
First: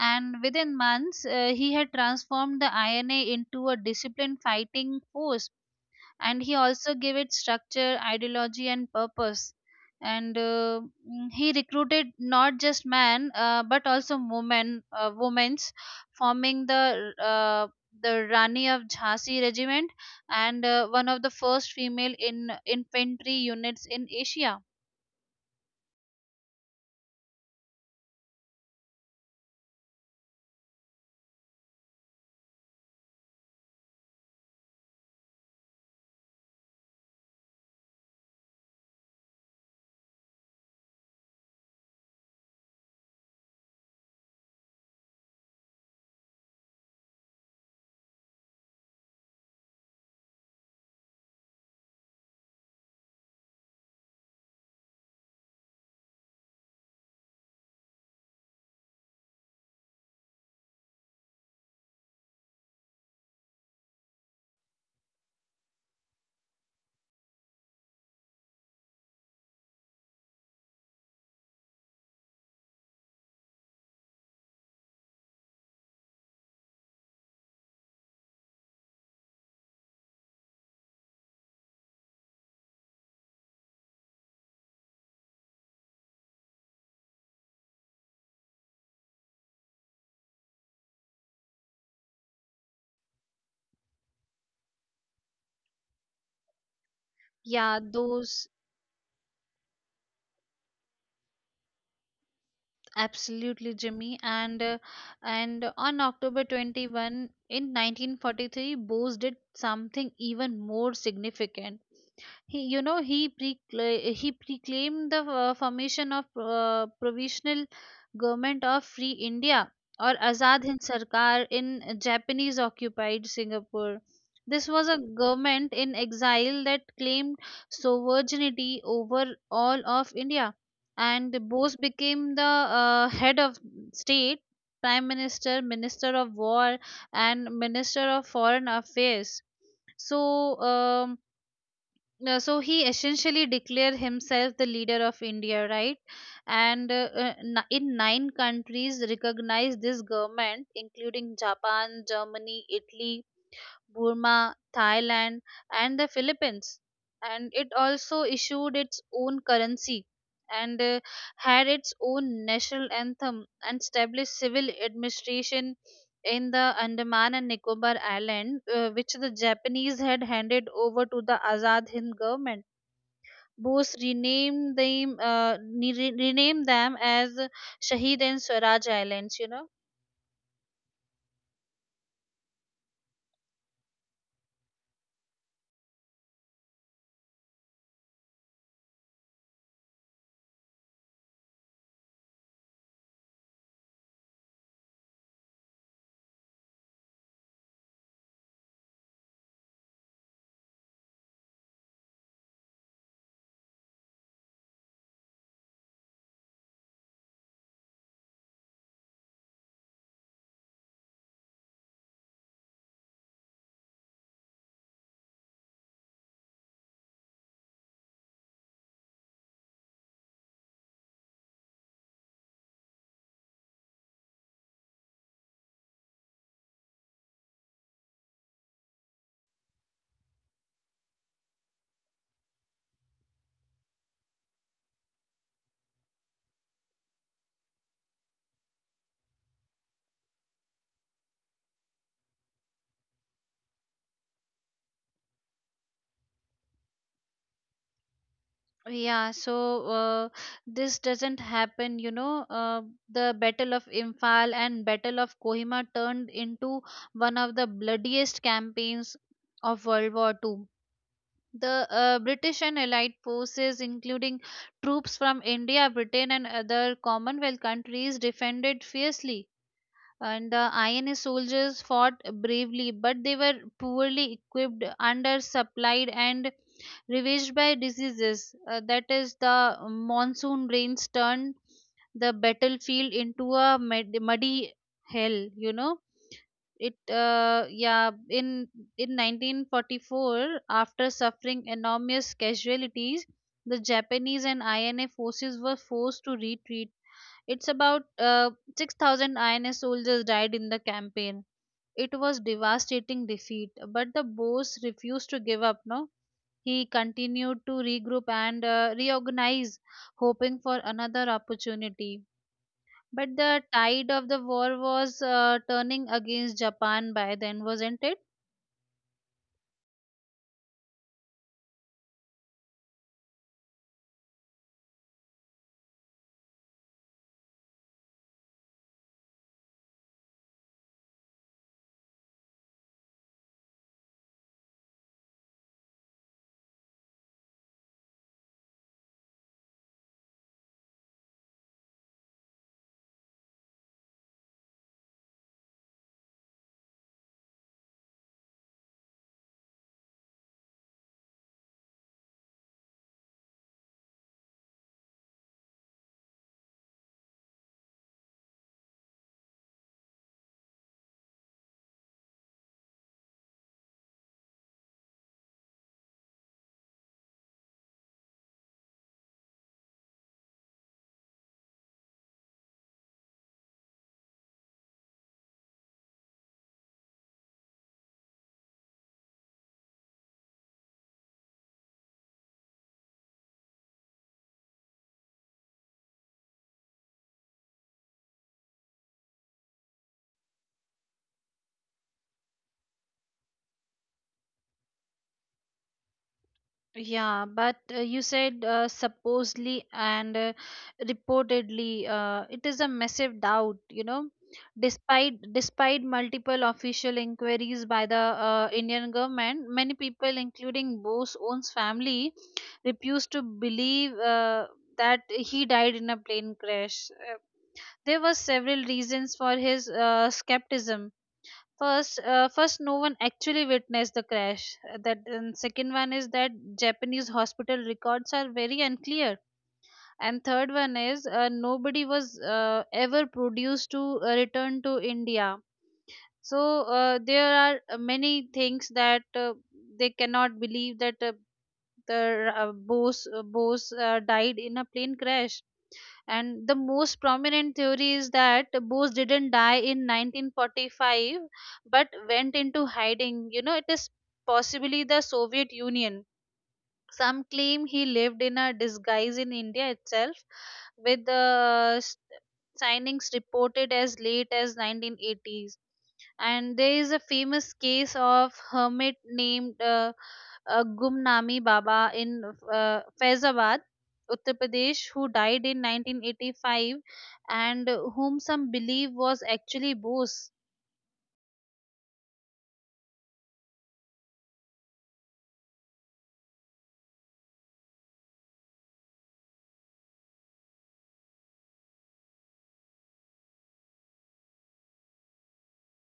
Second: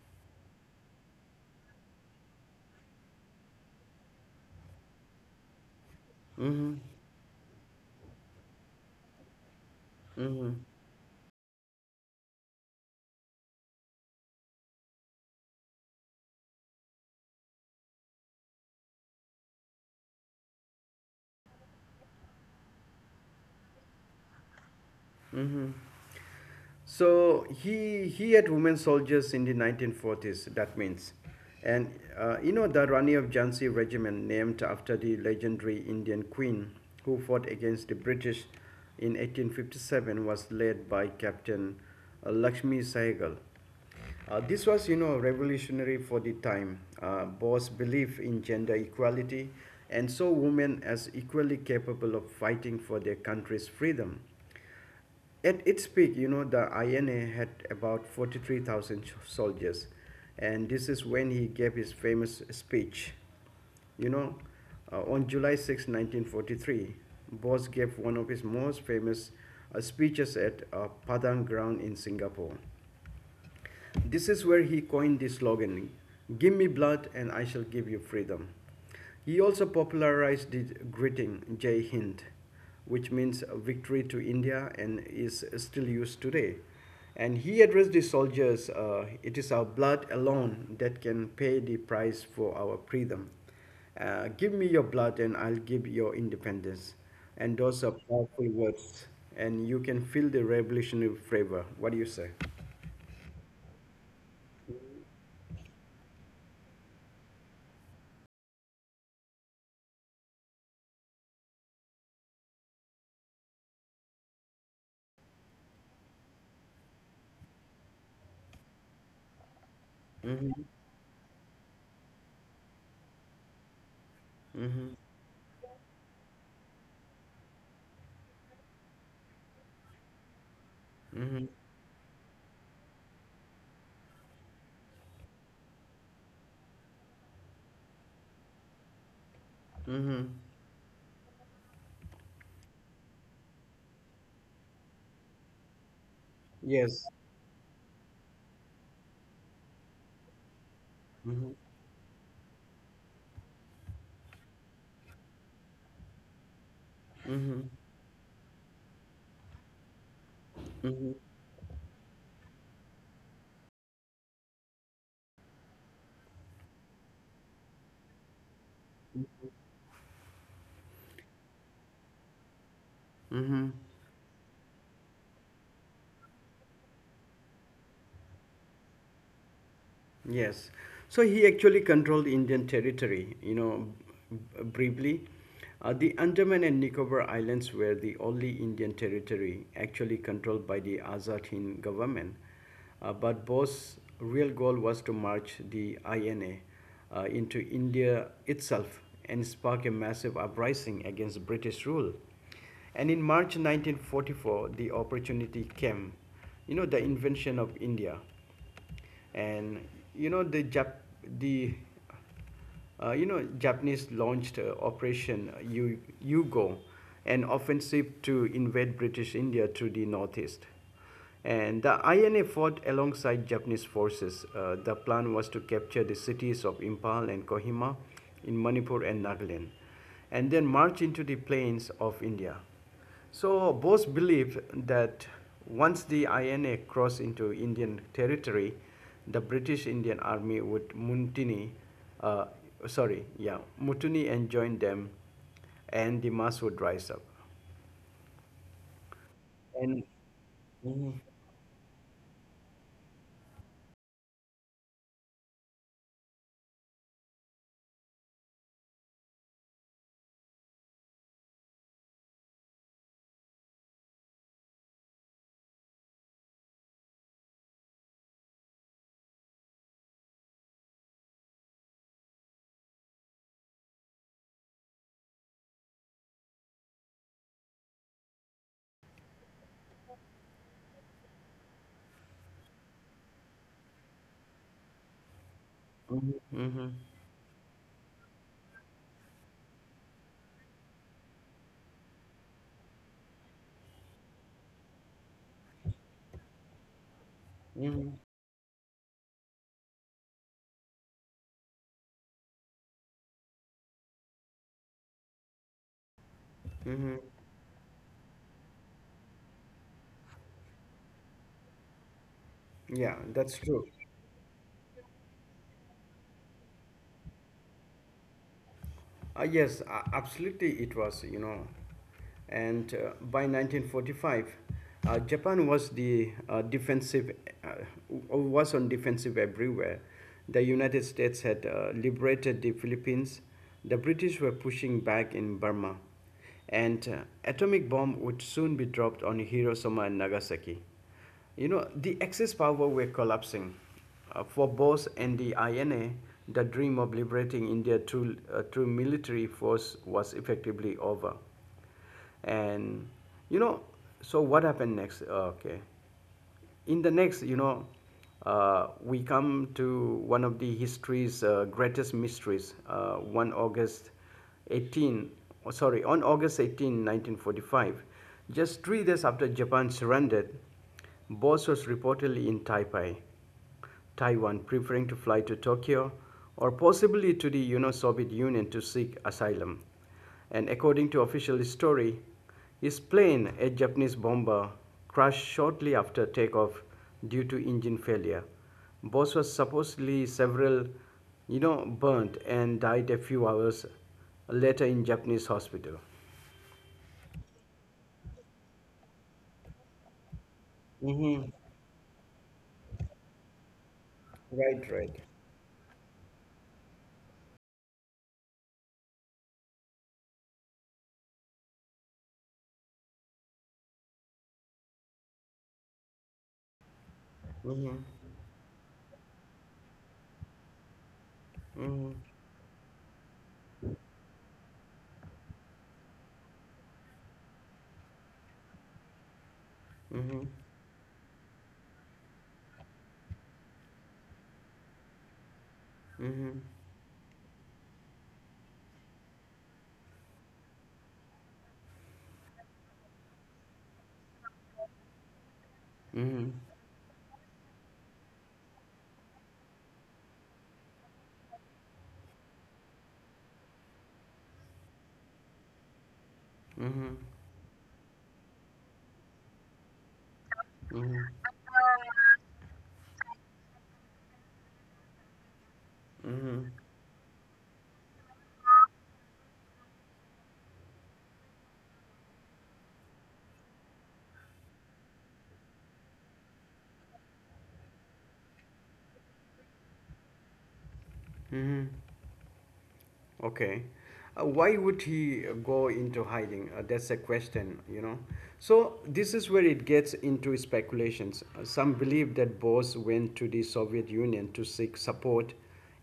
And within months he had transformed the INA into a disciplined fighting force, and he
mm-hmm,
also gave it structure, ideology, and purpose. And
mm-hmm.
he recruited not just men but also women women's forming the Rani of Jhansi regiment, and one of the first female in infantry units in Asia.
Mm-hmm. So he had women soldiers in the 1940s. That means, and you know the Rani of Jhansi regiment, named after the legendary Indian queen who fought against the British in 1857, was led by Captain Lakshmi Sehgal. This was, you know, revolutionary for the time. Bose believed in gender equality and saw women as equally capable of fighting for their country's freedom. At its peak, you know, the INA had about 43,000 soldiers, and this is when he gave his famous speech. You know, on July 6, 1943, Bose gave one of his most famous speeches at Padang Ground in Singapore. This is where he coined the slogan, "Give me blood and I shall give you freedom." He also popularized the greeting, "Jai Hind," which means victory to India and is still used today. And he addressed the soldiers, "It is our blood alone that can pay the price for our freedom. Give me your blood and I'll give your independence." And
Yeah,
those are
those
powerful words. And you can feel the revolutionary flavor. What do you say?
absolutely, Jimmy. And on October 21 in 1943, Bose did something even more significant. He, you know, he proclaimed the formation of provisional government of Free India, or
Mm-hmm.
Azad Hind Sarkar, in Japanese occupied Singapore. This was
Mm-hmm.
a government in exile that claimed sovereignty over all of India, and
Mm-hmm.
Bose became the head of state, prime minister, minister of war, and minister of foreign affairs. So.
Mm-hmm.
Um, so he essentially declared himself the leader of India, right? And
Yes.
in nine countries recognized this government, including
Mm-hmm.
Japan, Germany, Italy, Burma, Thailand, and the Philippines. And
Mm-hmm.
it also issued its own currency, and
Mm-hmm.
had its own national anthem and established civil administration in the Andaman and Nicobar Island, which the Japanese had handed over to the Azad Hind government.
Mm-hmm.
Bose renamed them, renamed them as Shahid and Swaraj Islands, you know.
Yes. So he actually controlled Indian territory, you know, briefly. The Andaman and Nicobar Islands were the only Indian territory actually controlled by the Azad Hind government. But Bose's real goal was to march the INA into India itself and spark a massive uprising against British rule. And in March 1944, the opportunity came, you know, the invention of India, and you know the Jap- the you know Japanese launched Operation Yugo, an offensive to invade British India through the northeast. And the INA fought alongside Japanese forces. The plan was to capture the cities of Impal and Kohima in Manipur and Nagaland, and then march into the plains of India. So Bose believed that once the INA crossed into Indian territory, the British Indian Army would mutiny, uh, sorry, yeah, mutiny and join them, and the mass would rise up.
Yeah, so
And,
this doesn't happen, you know. The Battle of Imphal and Battle of Kohima turned into one of the bloodiest campaigns of World War Two. The British and Allied forces, including troops from India, Britain, and other Commonwealth countries, defended fiercely. And the INA soldiers fought bravely, but they were poorly equipped, undersupplied, and ravaged by diseases. That is, the monsoon rains turned the battlefield into a muddy hell. You know,
hmm,
it. Uh, yeah, in in 1944, after suffering enormous casualties, the Japanese and INA forces were forced to retreat. It's about
hmm,
6,000 INA soldiers died in the campaign. It was devastating defeat, but the Boers refused to give up. No, he
hmm,
continued to regroup and reorganize, hoping for another opportunity.
yeah,
But
that's
the
true.
tide of the war was turning against Japan by then, wasn't it?
Yes, absolutely, it was, you know. And by 1945, Japan uh, was on defensive everywhere. The United States had liberated the Philippines. The British were pushing back in Burma, and atomic bomb would soon be dropped on Hiroshima and Nagasaki. You know, the Axis power were collapsing. For Bose and the INA, the dream of liberating India through military force was effectively over. And, you know, so what happened next? Okay, in the next, you know, we come to one of the history's greatest mysteries. 1 August 18, oh, sorry, on August 18, 1945, just 3 days after Japan surrendered, Bose was reportedly in Taipei, Taiwan, preferring to fly to Tokyo or possibly to the, you know, Soviet Union to seek asylum. And according to official story, his plane, a Japanese bomber, crashed shortly after takeoff due to engine failure. Boss was supposedly several, you know, burnt and died a few hours later in Japanese hospital.
Yeah, but you said supposedly and
Mm-hmm.
reportedly, it is a massive doubt, you know.
Right, right.
Despite multiple official inquiries by the Indian government, many people, including Bose own family, refused to believe that he died in a plane crash.
Mm-hmm.
There were several reasons for his skepticism.
Mm-hmm.
First, no one actually witnessed the crash. That, and second one is that Japanese hospital records are very unclear. And
Mm-hmm.
third one is nobody was ever produced to return to India.
Mm-hmm.
So there are many things that they cannot believe that the boss died in a plane crash,
Mm-hmm.
and the most prominent theory is that Bose didn't die in 1945, but went into hiding, you know, it is possibly the Soviet Union.
Mm-hmm.
Some claim he lived in a disguise in India itself, with
Mm-hmm.
signings reported as late as 1980s.
Mm-hmm.
And there is a famous case of hermit named Gumnami Baba in Faizabad, Uttar Pradesh, who died in 1985, and whom some believe was actually Bose.
Mm-hmm. Okay. Why would he go into hiding? That's a question, you know. So this is where it gets into speculations. Some believe that Bose went to the Soviet Union to seek support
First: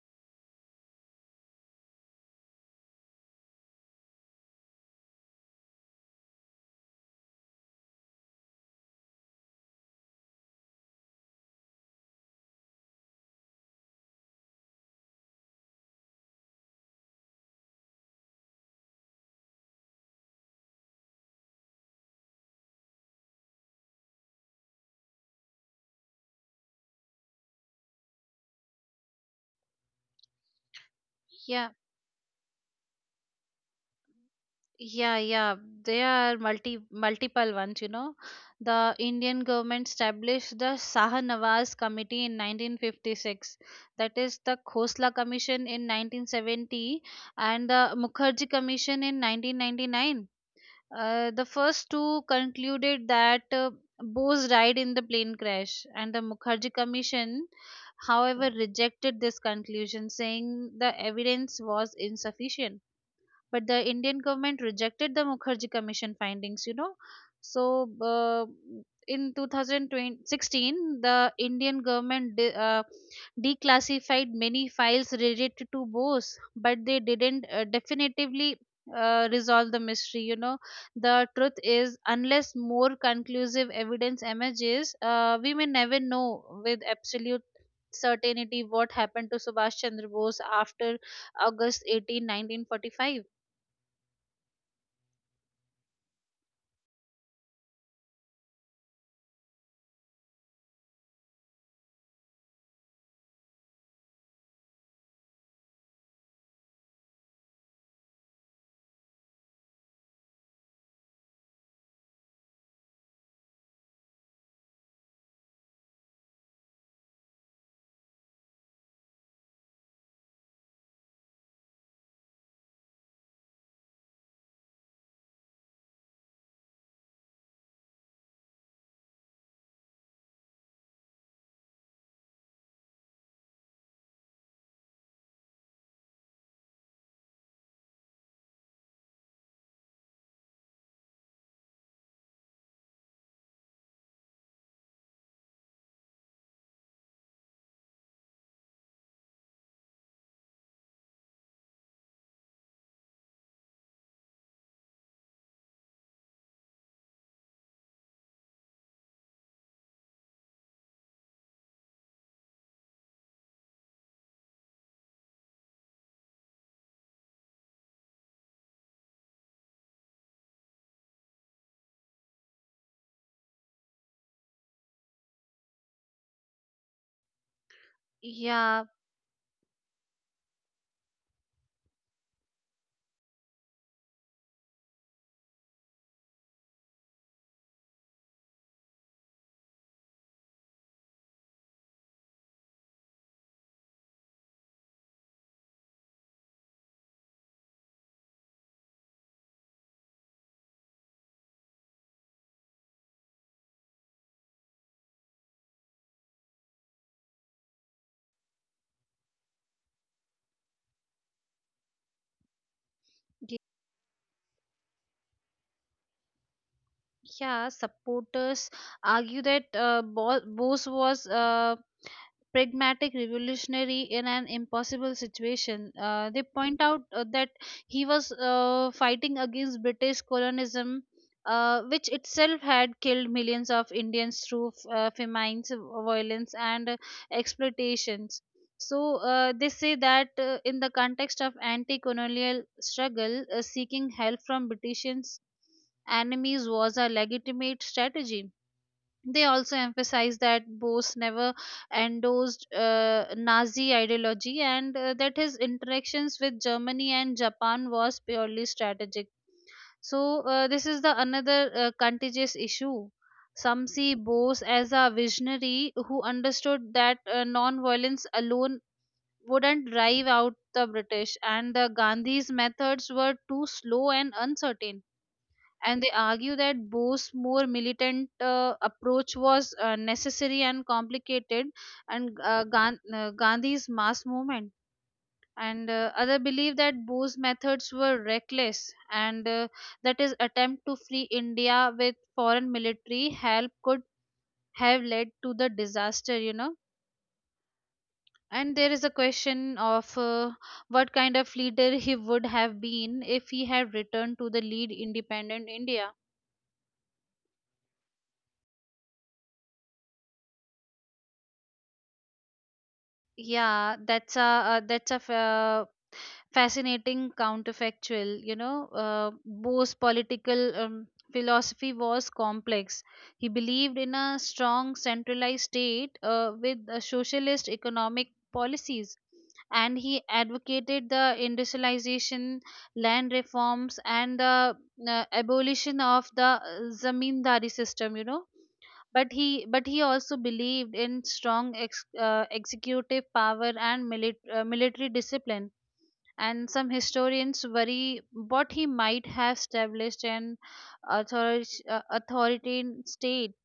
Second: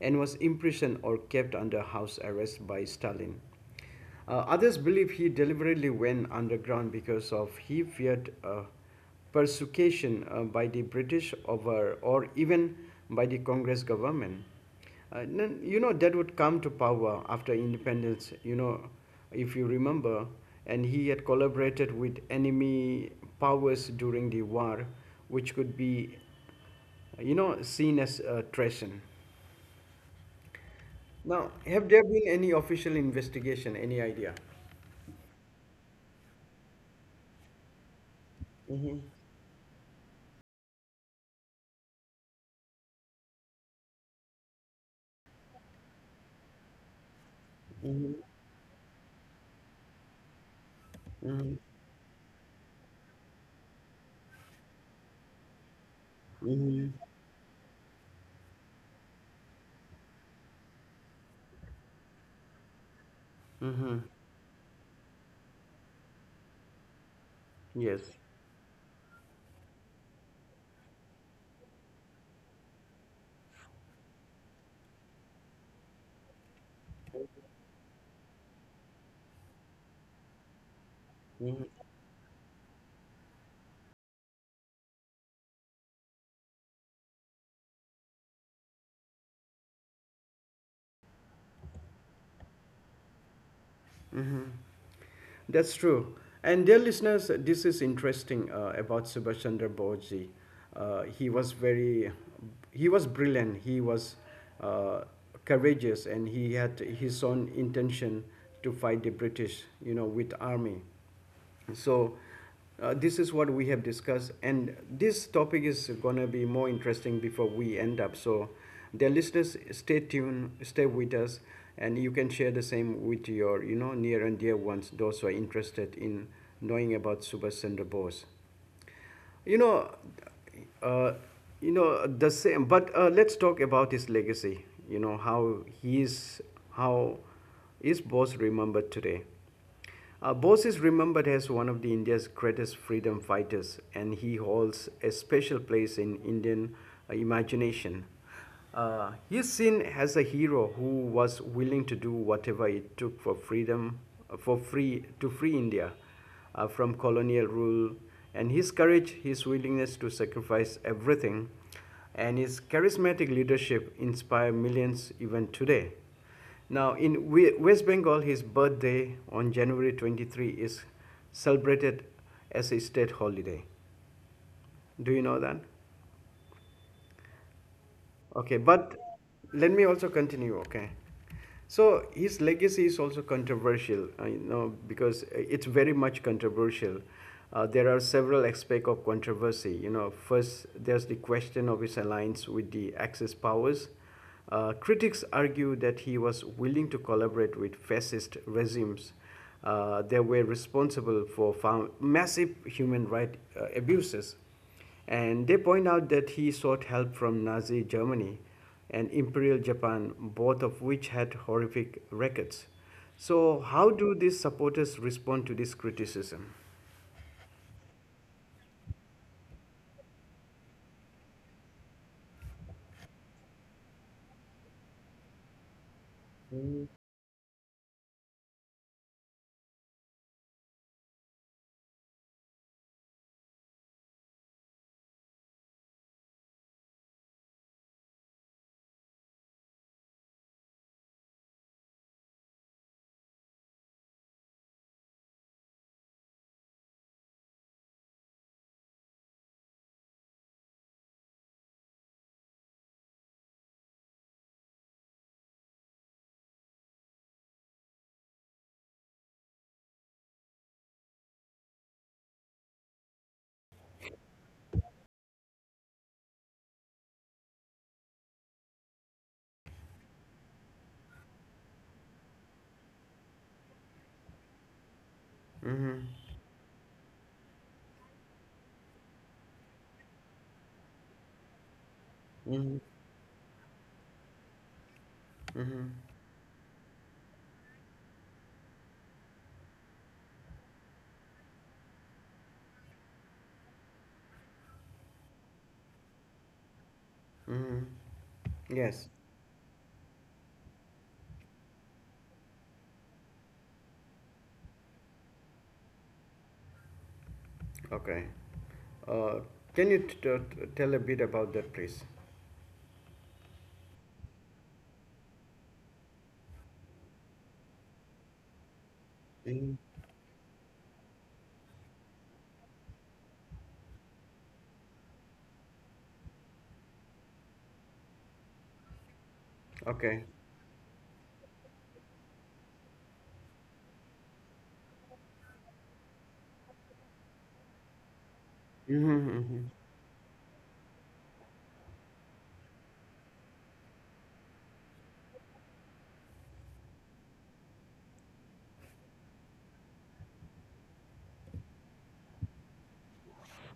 and was imprisoned or kept under house arrest by Stalin. Others believe he deliberately went underground because of he feared persecution by the British over, or even by the Congress government. Then, you know, that would come to power after independence. You know, if you remember, and he had collaborated with enemy powers during the war, which could be, you know, seen as treason. Now,
Yeah.
have there been any official investigation? Any idea?
Yeah, yeah, there are multiple ones. You know, the
Hmm.
Indian government established the Shah Nawaz Committee in 1956. That is the Khosla Commission in 1970, and the
Hmm.
Mukherjee Commission in 1999. The first two concluded that Bose died in the plane crash, and the Mukherjee
Mhm.
Commission, however, rejected this conclusion, saying the evidence was insufficient. But the
Mm-hmm.
Indian government rejected the Mukherjee Commission findings, you know. So,
Yes.
in 2016, the Indian government declassified many files related to Bose, but they didn't definitively resolve the mystery. You know, the
Mm-hmm.
truth is, unless more conclusive evidence emerges, we may never know with absolute certainty what happened to Subhash Chandra Bose after August 18, 1945.
That's true. And dear listeners, this is interesting about Subhash Chandra Bose ji. Uh, he was very, he was brilliant. He was uh, courageous, and he had his own intention to fight the British, you know, with army. So this is what we have discussed, and this topic is gonna be more interesting before we end up. So, dear listeners, stay tuned, stay with us, and you can share the same with your, you know, near and dear ones, those who are interested in knowing about Subhash Chandra Bose. You know, uh, the same. But let's talk about his legacy. You know, how is Bose remembered today? Bose is remembered as one of the India's greatest freedom fighters, and he holds a special place in Indian imagination. He's seen as a hero who was willing to do whatever it took for freedom, for free to free India from colonial rule, and his courage, his willingness to sacrifice everything, and his charismatic leadership inspire millions even today. Now, in West Bengal, his birthday on January 23 is celebrated as a state holiday. Do you know that? Okay, but
Yeah,
let me also continue. Okay, so his legacy is also controversial. You know, because it's very much controversial. There are several aspects of controversy. You know, first there's the question of his alliance with the Axis powers. Critics argue that he was willing to collaborate with fascist regimes, they were responsible for found massive human rights abuses. And they point out that he sought help from Nazi Germany and Imperial Japan, both of which had horrific records. So,
y-
how do these supporters respond to this criticism?
yeah. Supporters argue that Bose was pragmatic revolutionary in an impossible situation. They point out that he was fighting against British colonialism, which itself had killed millions of Indians through famines, violence, and exploitations. So they say that in the context of anti-colonial struggle, seeking help from British enemies was a legitimate strategy. They also emphasize that Bose never endorsed Nazi ideology, and that his interactions with Germany and Japan was purely strategic. So this is the another contagious issue. Some see Bose as a visionary who understood that non-violence alone wouldn't drive out the British, and the Gandhi's methods were too slow and uncertain.
Mm-hmm.
And they argue that Bose's more militant approach was necessary and complicated, and
Mm-hmm.
Gandhi's mass movement.
Mm-hmm.
And other believe that Bose's methods were reckless, and that his attempt to free India with foreign military help could have led to the disaster. You know.
Mm-hmm.
And there
Yes.
is a question of what kind of leader he would have been if he had returned to the lead independent India.
Okay. Uh, can you tell a bit about that, please?
Yeah, that's a fascinating counterfactual. You know,
Mm.
Bose's political philosophy was complex. He believed in a strong centralized state with socialist economic policies, and
Okay.
he advocated the industrialization, land reforms, and the abolition of the zamindari system. You know,
Mm-hmm,
but
mm-hmm,
he but he also believed in strong executive power and military discipline. And some historians worry what he might have established an author- authoritarian state,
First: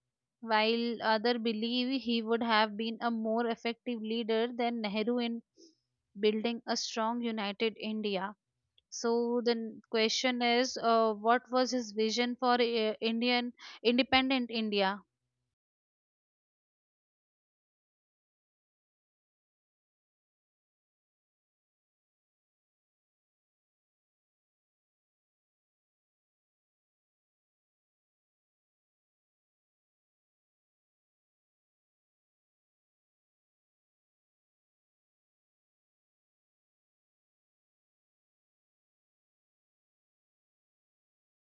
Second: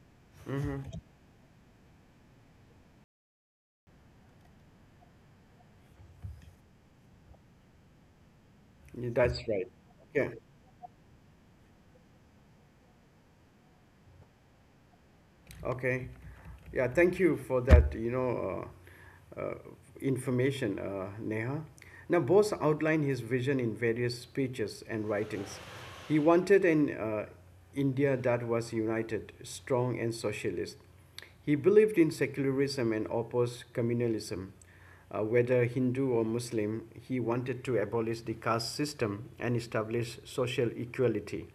mm-hmm.
while others believe he would have been a more effective leader than Nehru in building a strong united India. So
That's
the
right. Yeah.
question is, what was his vision for indian independent India?
Okay. Yeah, thank you for that, you know, uh, uh, information, Neha. Now, Bose outlined his vision in various speeches and writings. He wanted an India that was united, strong, and socialist. He believed in secularism and opposed communalism. Whether Hindu or Muslim, he wanted to abolish the caste system and establish social equality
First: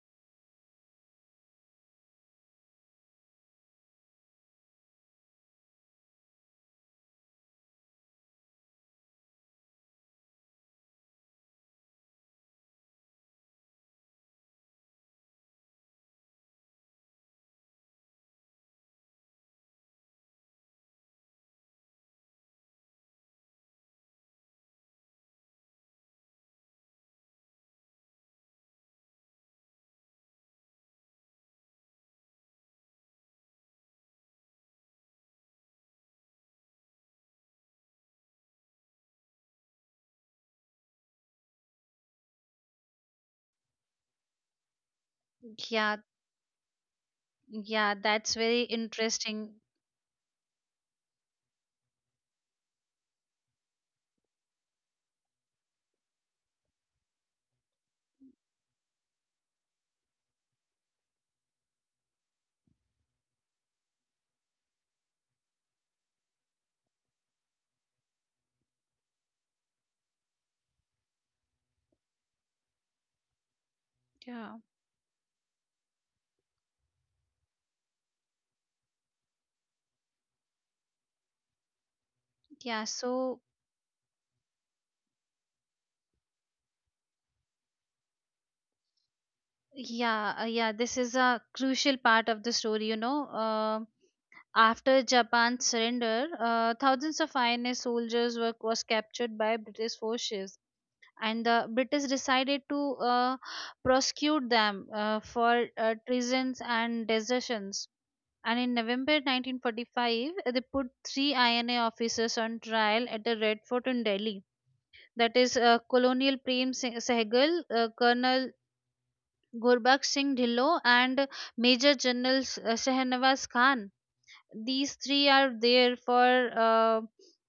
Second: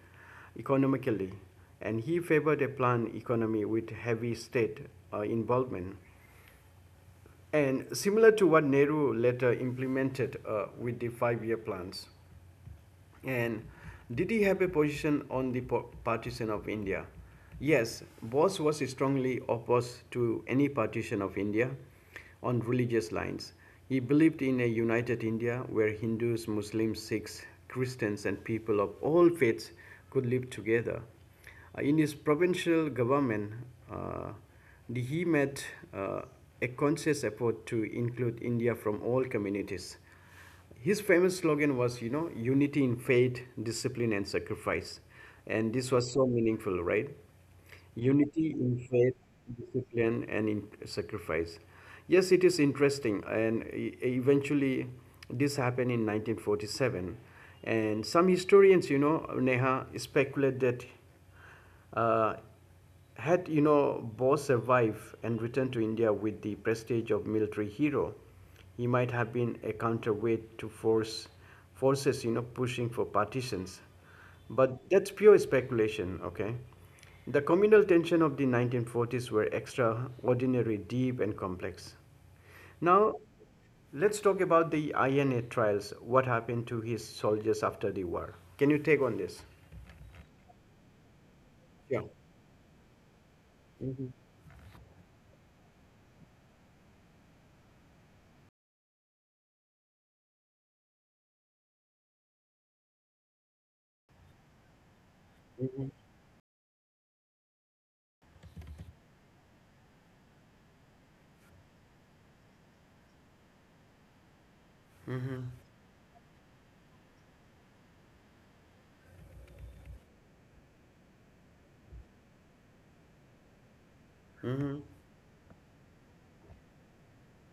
economically. And he favored a planned economy with heavy state involvement. And similar to what Nehru later implemented with the 5-year plans. And did he have a position on the partition of India? Yes, Bose was strongly opposed to any partition of India on religious lines. He believed in a united India where Hindus, Muslims, Sikhs, Christians, and people of all faiths could live together. In his provincial government, uh, he made uh, a conscious effort to include India from all communities. His famous slogan was, you know, "Unity in faith, discipline, and sacrifice." And this
Yeah.
was so meaningful, right?
Yeah, that's
Unity
very
in faith,
interesting.
discipline, and in sacrifice. Yes, it is interesting. And eventually, this happened in 1947. And some historians, you know, Neha, speculate that. Uh, Had you know Bose survived and returned to India with the prestige of military hero, he might have been a counterweight to forces you know pushing for partitions.
Yeah.
But that's pure speculation, okay? The communal tension of the 1940s were extraordinary, deep, and complex.
Yeah,
Now,
so
let's talk about the INA trials. What happened to his soldiers after the war? Can you take on this?
yeah, this is a crucial part of the story, you know. After Japan's surrender, thousands of INA soldiers were was captured by British forces, and the British decided to uh, prosecute them for treasons and desertions. And in November 1945, they put three INA officers on trial at the Red Fort in Delhi, that is Colonel Prem Singh Sehgal, Colonel Gurbakh Singh Dhillo, and Major General Shahnawaz Khan.
Yeah.
These three are there for uh,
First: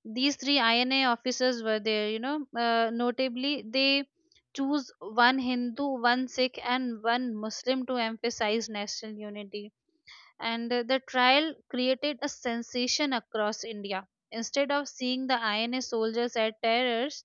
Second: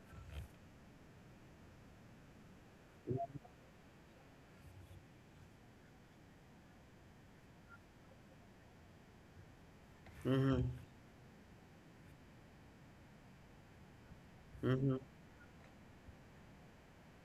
these three INA officers were there. You know, notably they choose one Hindu, one Sikh, and one Muslim to emphasize national unity.
Mm-hmm.
And the trial created a sensation across India. Instead of
Mm-hmm.
seeing the INA soldiers as terrors,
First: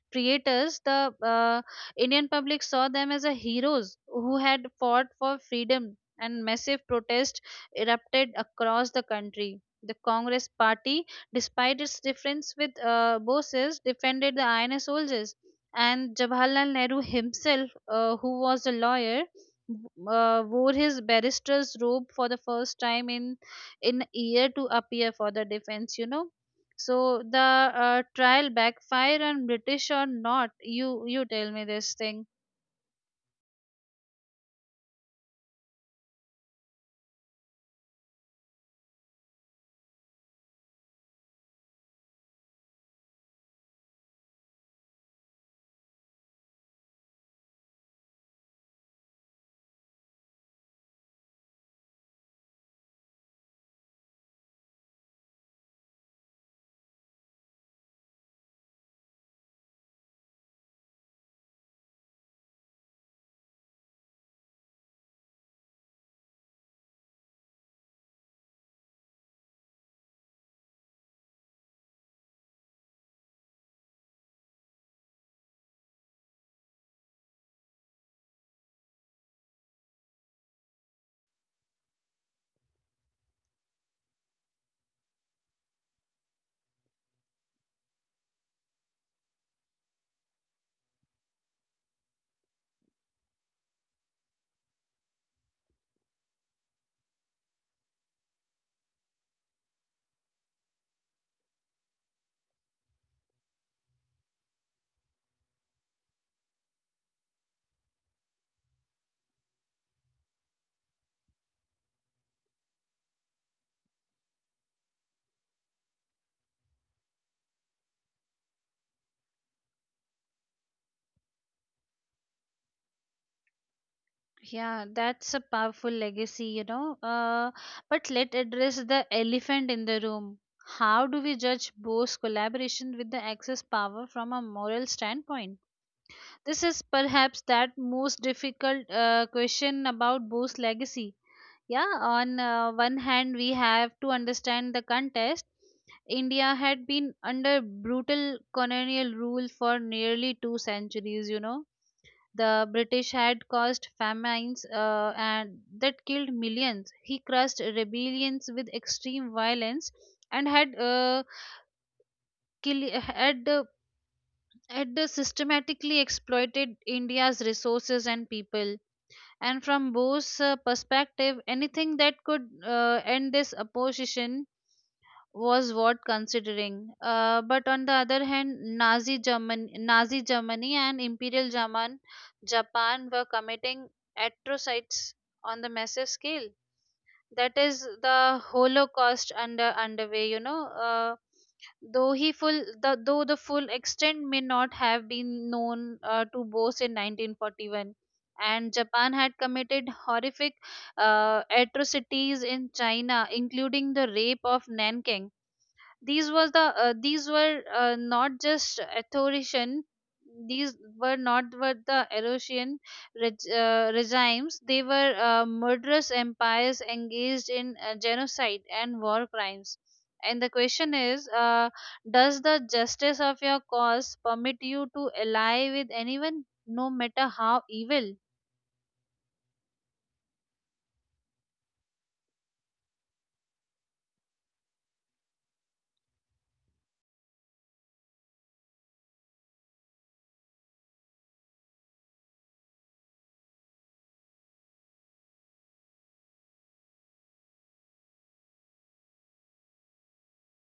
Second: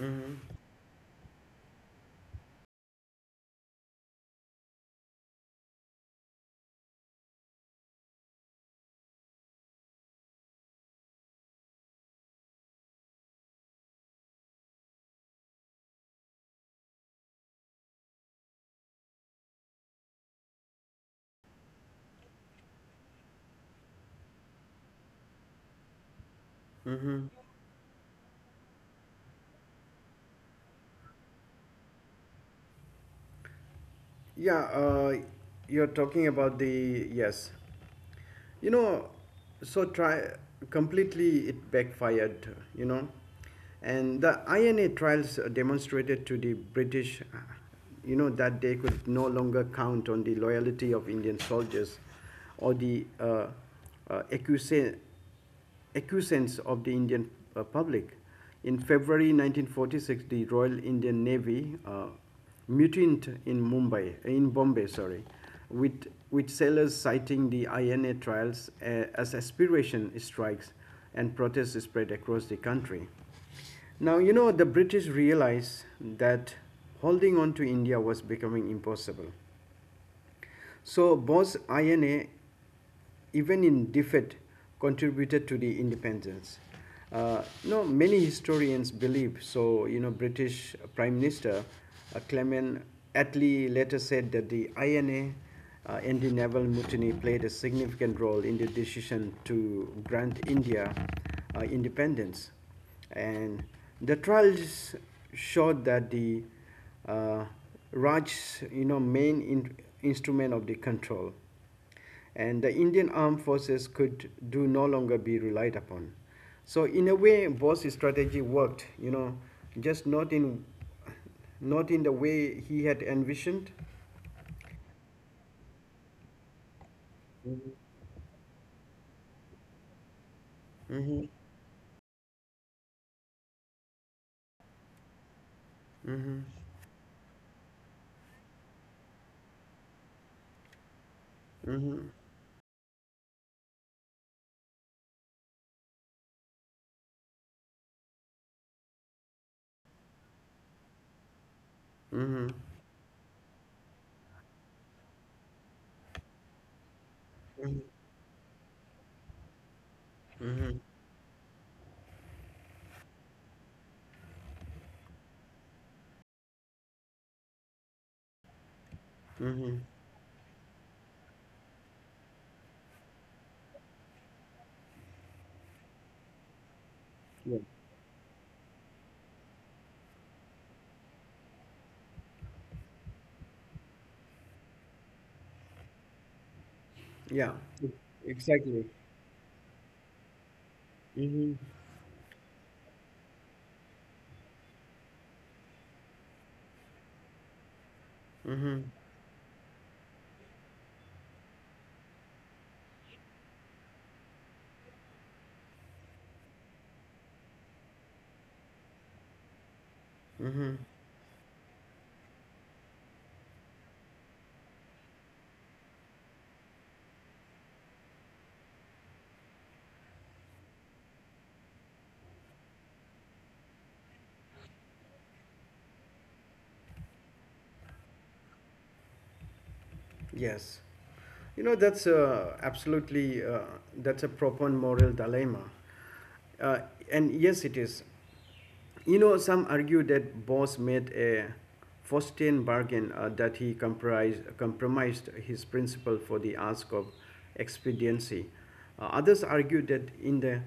Mm-hmm.
creators, the Indian public saw them as a heroes who had fought for freedom, and massive protest erupted across the country. The Congress Party, despite its difference with bosses, defended the INA soldiers. And Jawaharlal Nehru himself, who was a lawyer, wore his barrister's robe for the first time in a year to appear for the defense. You know, so
Mm-hmm.
the trial backfire on British or not? You tell me this thing.
Yeah, you're talking about the yes. You know, so try completely it backfired, you know. And the INA trials demonstrated to the British, you know, that they could no longer count on the loyalty of Indian soldiers or the uh, acquiescence acquiescence of the Indian public. In February 1946, the Royal Indian Navy mutinied in Mumbai, in Bombay, sorry, with sailors citing the INA trials as aspiration strikes and protests spread across the country. Now, you know, the British realized that holding on to India was becoming impossible. So both INA, even in defeat, contributed to the independence. You know many historians believe so. You know, British Prime Minister Clement Attlee later said that the INA and the naval mutiny played a significant role in the decision to grant India independence. And the trials showed that the uh, Raj's you know, main instrument of the control and the Indian armed forces could do no longer be relied upon. So in a way, Bose's strategy worked, you know, just not in, not in the way he had envisioned.
Yeah, that's a powerful legacy, you know. But let address the elephant in the room. How do
Mm-hmm.
we judge Bose's collaboration with the Axis power from a moral standpoint?
Mm-hmm.
This is perhaps that most difficult question about Bose's legacy. Yeah,
Mm-hmm.
on one hand, we have to understand the contest. India had been under brutal colonial rule for nearly two centuries, you know.
Mm-hmm.
The British had caused famines and that killed millions. He crushed rebellions with extreme violence and had
Mm-hmm.
kill had had systematically exploited India's resources and people. And
Mm-hmm.
from Bose's perspective, anything that could end this opposition was worth considering.
Yeah.
But on the other hand, Nazi Germany and Imperial German Japan were committing atrocities on the massive scale.
Yeah.
That is the
Exactly.
Holocaust under underway. You know,
Mm-hmm.
though the full extent may not have been known to Bose in 1941, and
Mm-hmm.
Japan had committed horrific atrocities in China, including the rape of Nanking. These was the uh, these were uh, not just authorian, these
Mm-hmm.
were not were the Eurasian regimes, they were murderous empires engaged in genocide and war crimes. And the question is, does the justice of your cause permit you to ally with anyone no matter how evil?
Yes. You know, that's Absolutely, that's a proper moral dilemma. Uh, and yes, it is. You know, some argue that Boss made a Faustian bargain that he compromised his principle for the ask of expediency. Others argue that in the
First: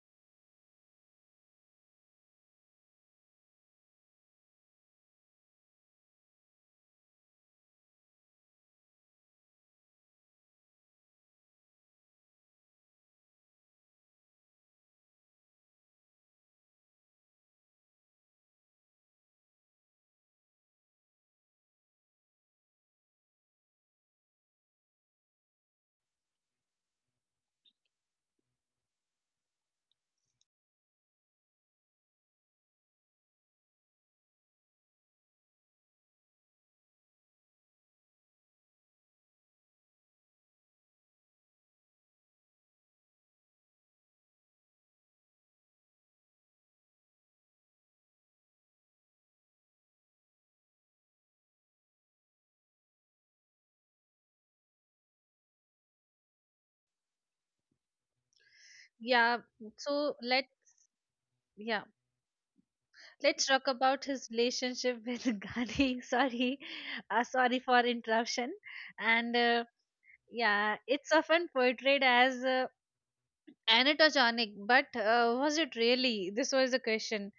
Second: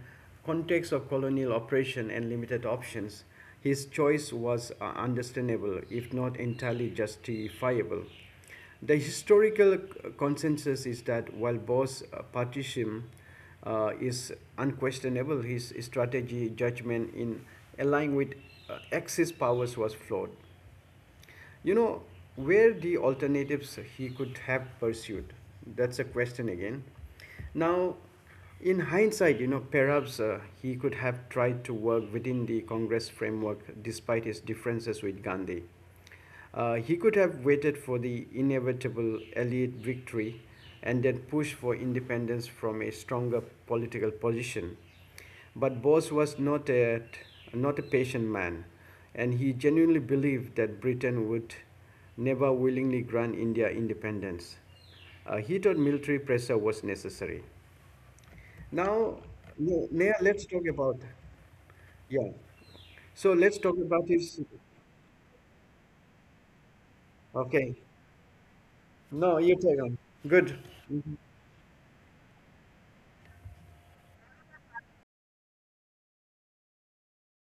context of colonial oppression and limited options, his choice was understandable, if not entirely justifiable. The historical consensus is that while Bo's partition is unquestionable, his strategy judgment in aligning with Axis powers was flawed. You know, where the alternatives he could have pursued? That's a question again. Now, in hindsight, you know, perhaps he could have tried to work within the Congress framework despite his differences with Gandhi. He could have waited for the inevitable elite victory and then pushed for independence from a stronger political position. But Bose was not a patient man, and he genuinely believed that Britain would never willingly grant India independence. He thought military pressure was necessary. Now,
Yeah,
Neha,
so
let's
let
talk about,
yeah
yeah. So
let's
let's
talk
talk
about
about
his
his,
relationship with Gandhi. Sorry, sorry
okay.
for interruption. And
No, you take on. Good.
yeah,
Mm-hmm.
it's often portrayed as anatogenic, but was it really? This was the question.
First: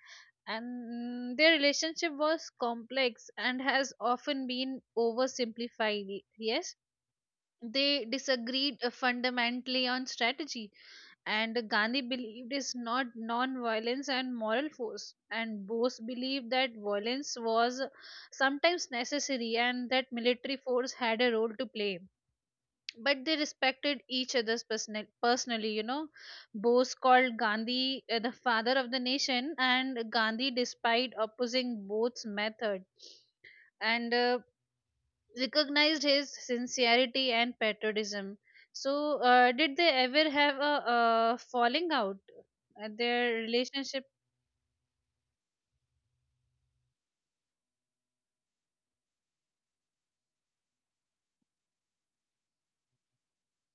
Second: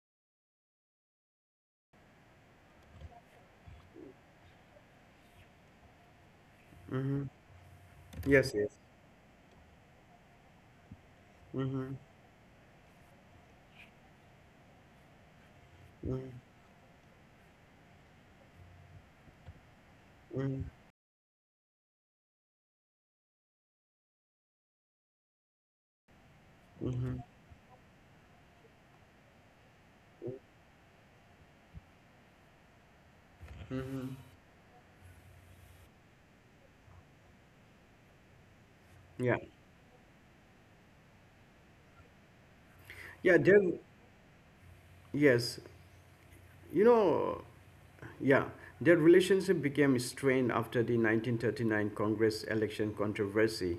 And their relationship was complex and has often been oversimplified. Yes,
Mm-hmm.
they
Yes, yes.
disagreed fundamentally on strategy, and
Mm-hmm.
Gandhi believed is not non-violence and moral force, and Bose
Mm-hmm.
believed that violence was sometimes necessary and that military
Mm-hmm.
force had a role to play. But they respected each other's personal, personally, you know. Bose called Gandhi the father of the nation, and Gandhi, despite opposing Bose's method, and recognized his sincerity and patriotism. So,
Yeah.
did they ever have a falling out at
Yeah,
their
there,
relationship?
yes. You know, yeah, their relationship became strained after the 1939 Congress election controversy.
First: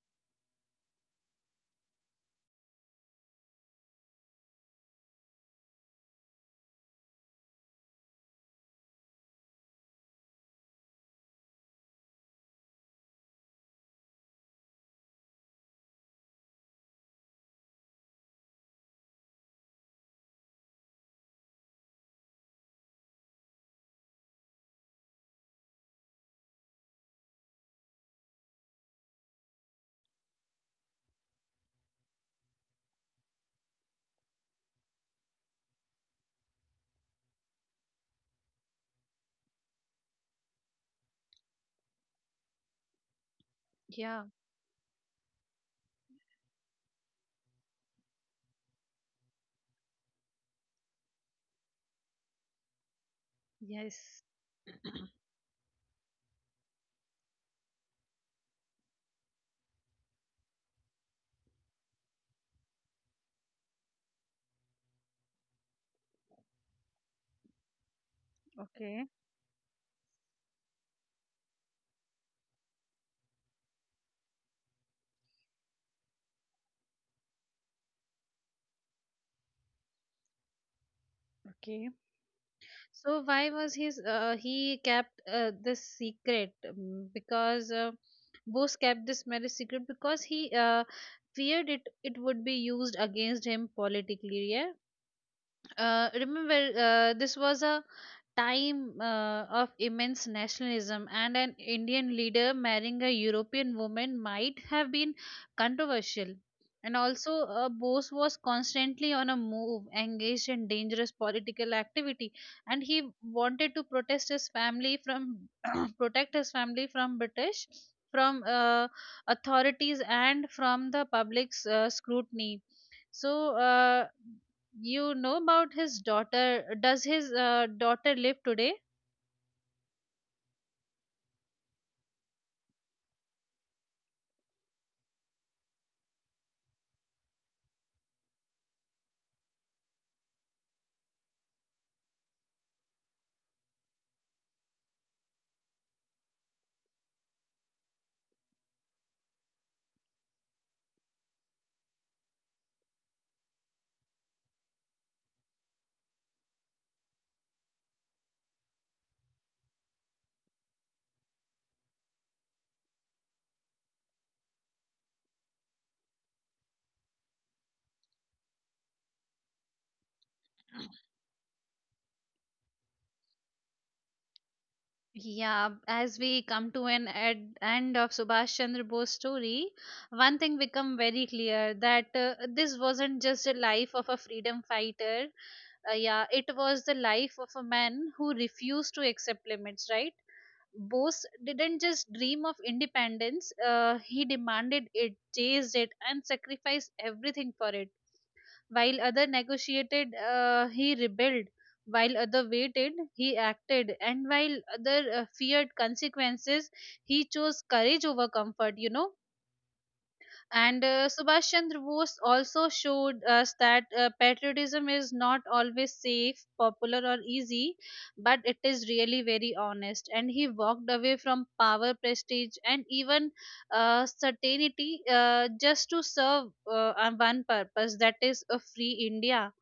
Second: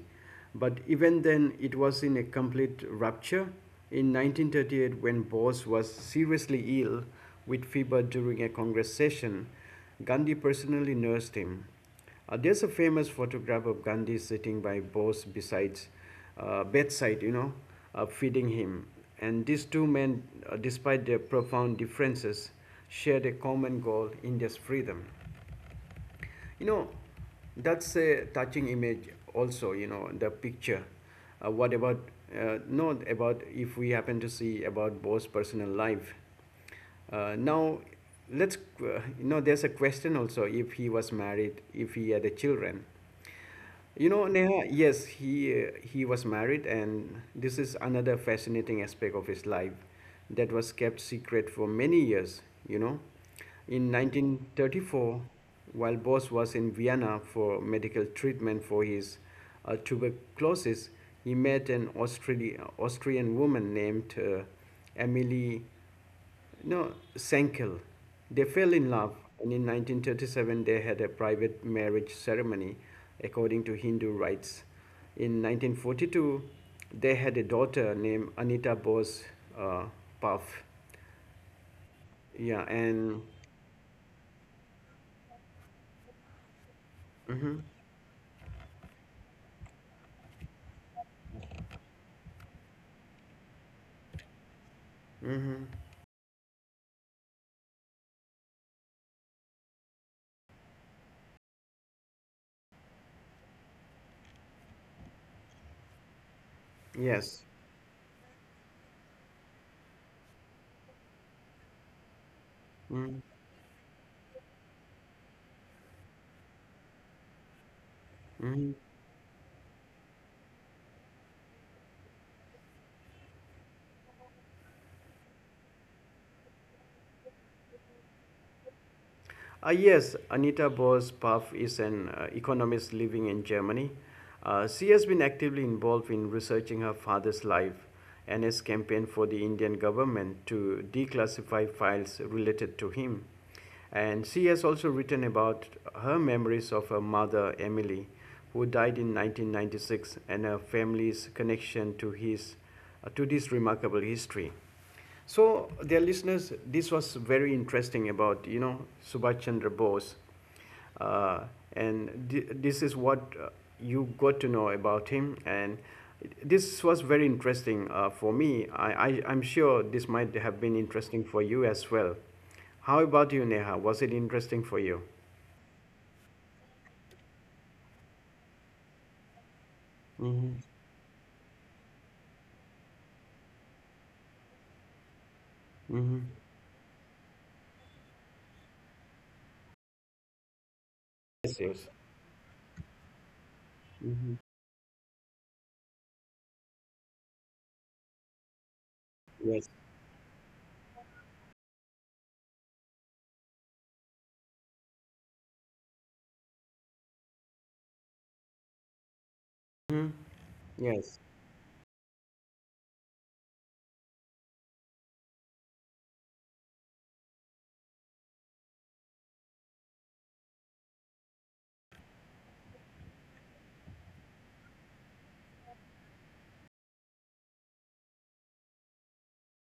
But even then, it was in a complete rupture. In 1938, when Bose was seriously ill with fever during a Congress session, Gandhi personally nursed him. There's a famous photograph of Gandhi sitting by Bose besides bedside, you know, feeding him. And these two men, despite their profound differences, shared a common goal: India's freedom. You know, that's a touching image. Also, you know, the picture. What about not about if we happen to see about Bose's personal life? Now, let's, you know, there's a question also if he was married, if he had a children. You
Yeah,
know, Neha, yes, he was married, and this is another fascinating aspect of his life that was kept secret for many years. You know, in
yes.
1934, while Boss was in Vienna for medical treatment for his tuberculosis, he met an Austrian woman named Emily no, Senkel. They fell in
Okay.
love, and in 1937 they had a private marriage ceremony according to Hindu rites. In 1942, they had a daughter named Anita Bose uh, Puff.
Okay.
Yeah,
So,
and.
why was his he kept this secret?
hmm
Because Bose kept this marriage secret because he feared it would be used against him politically. Yeah.
hmm
Remember, this was a time of immense nationalism, and an Indian leader marrying a European woman might have been controversial. And also
Yes.
Bose was constantly on a move, engaged in dangerous political activity, and he
Mm-hmm.
wanted to protest his family from protect his family from British from
Mm-hmm.
authorities and from the public's scrutiny. So you know about his daughter. Does his daughter live today?
Yes, Anita Boas Puff is an economist living in Germany. She has been actively involved in researching her father's life and has campaigned for the Indian government to declassify files related to him. And she has also written about her memories of her mother, Emily, who died in 1996, and her family's connection to this remarkable history. So, dear listeners, this was very interesting about you know Subhash Chandra Bose, uh, and this is what you got to know about him. And this was very interesting for me. I'm sure this might have been interesting for you as well. How about you, Neha? Was it interesting for you?
Yeah, as we come to an end of Subhash Chandra Bose story, one thing
Mm-hmm.
become very clear that this wasn't just a life of a freedom fighter.
Mm-hmm.
Yeah, it was the life of a man who refused to accept limits, right? Bose
Yes.
didn't
Yes.
just dream of independence, he
Mm-hmm.
demanded it, chased it, and sacrificed everything for it. While other
Yes.
negotiated, he rebelled. While other waited, he acted. And while other feared consequences, he chose courage over comfort, you know.
Mm-hmm.
And
Yes.
Subhash Chandra Bose also showed us that patriotism is not always safe, popular, or easy, but it is really very honest. And he walked away from power, prestige, and even certainty just to serve one purpose, that is a free India.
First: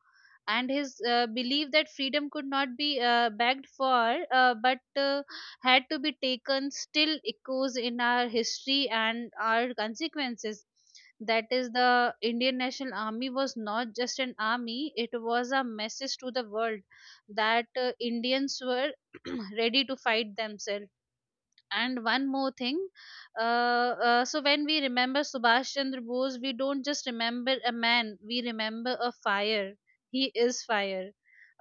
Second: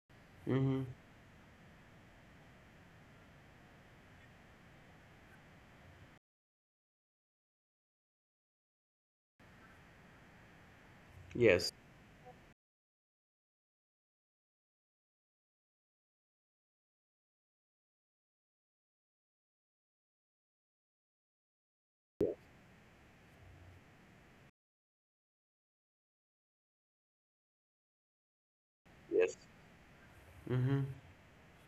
And
Mm-hmm.
his belief that freedom could not be begged for but had to be taken still echoes in our history and our consequences. That is
Yes.
the Indian National Army was not just an army, it was a message to the world that indians were ready to fight themselves. And one more thing, uh, so when we remember Subhash Chandra Bose, we don't just remember a man, we remember a
Yes.
fire. He is
Mm-hmm.
fire.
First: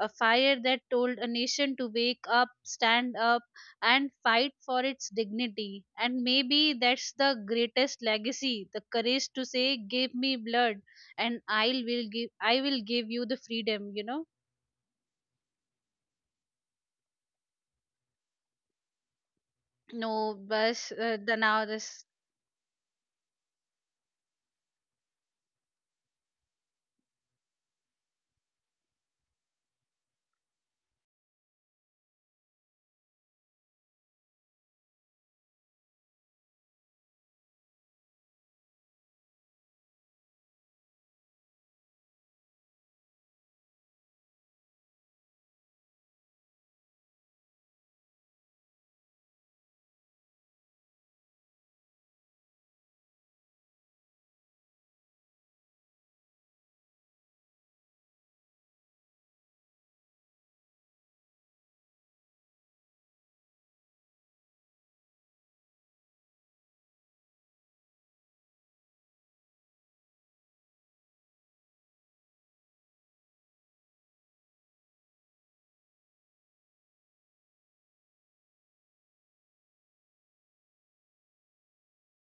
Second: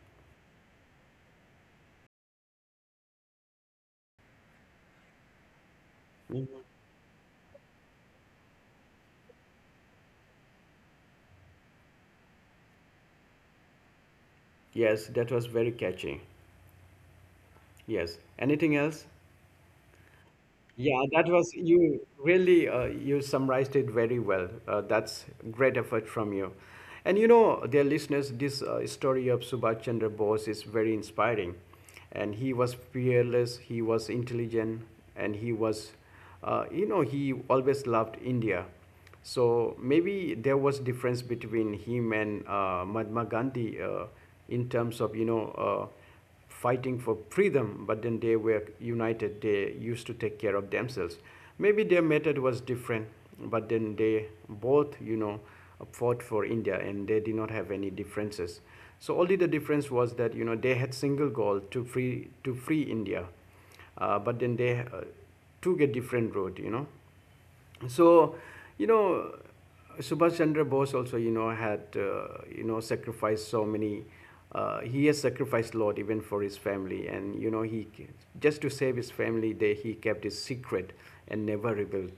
A fire that told a nation to wake up, stand up, and fight for its dignity. And
Mm-hmm.
maybe that's the greatest legacy, the courage to say, "Give me blood, and I will give you the freedom," you know.
Yes, that was very catchy. Yes. Anything else?
No, but
Yeah, that
the
was
now this
you really you summarized it very well. That's great effort from you. And you know, dear listeners, this story of Subhash Chandra Bose is very inspiring. And he was fearless, he was intelligent, and he was, you know, he always loved India. So maybe there was difference between him and Mahatma Gandhi in terms of you know uh, fighting for freedom, but then they were united. They used to take care of themselves. Maybe their method was different, but then they both, you know, fought for India and they did not have any differences. So only the difference was that you know they had single goal to free India, but then they took a different road. You know, so you know subhash chandra bose also you know had you know sacrificed so many he has sacrificed a lot even for his family and you know he just to save his family they he kept his secret and never revealed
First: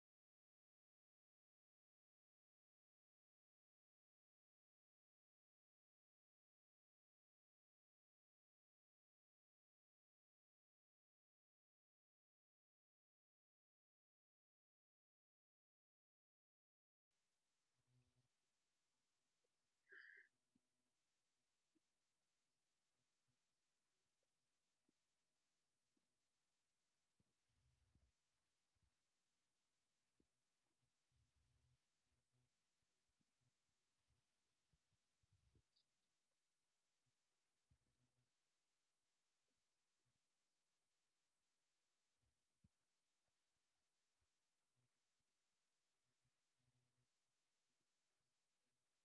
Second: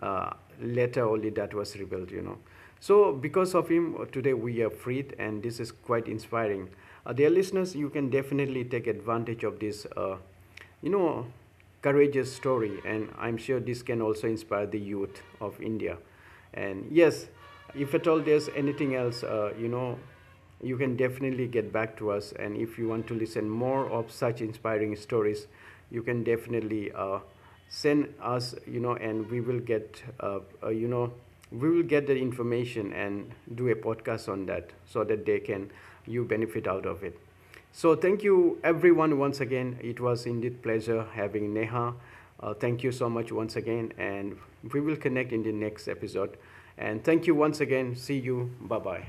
uh, later only that was revealed you know so because of him today we are freed and this is quite inspiring dear listeners you can definitely take advantage of this you know courageous story, and I'm sure this can also inspire the youth of India. And yes, if at all there's anything else, you know, you can definitely get back to us. And if you want to listen more of such inspiring stories, you can definitely send us, you know, and we will get, you know, we will get the information and do a podcast on that so that they can you benefit out of it. So thank you everyone once again. It was indeed pleasure having Neha. Thank you so much once again, and we will connect in the next episode. And thank you once again. See you. Bye bye.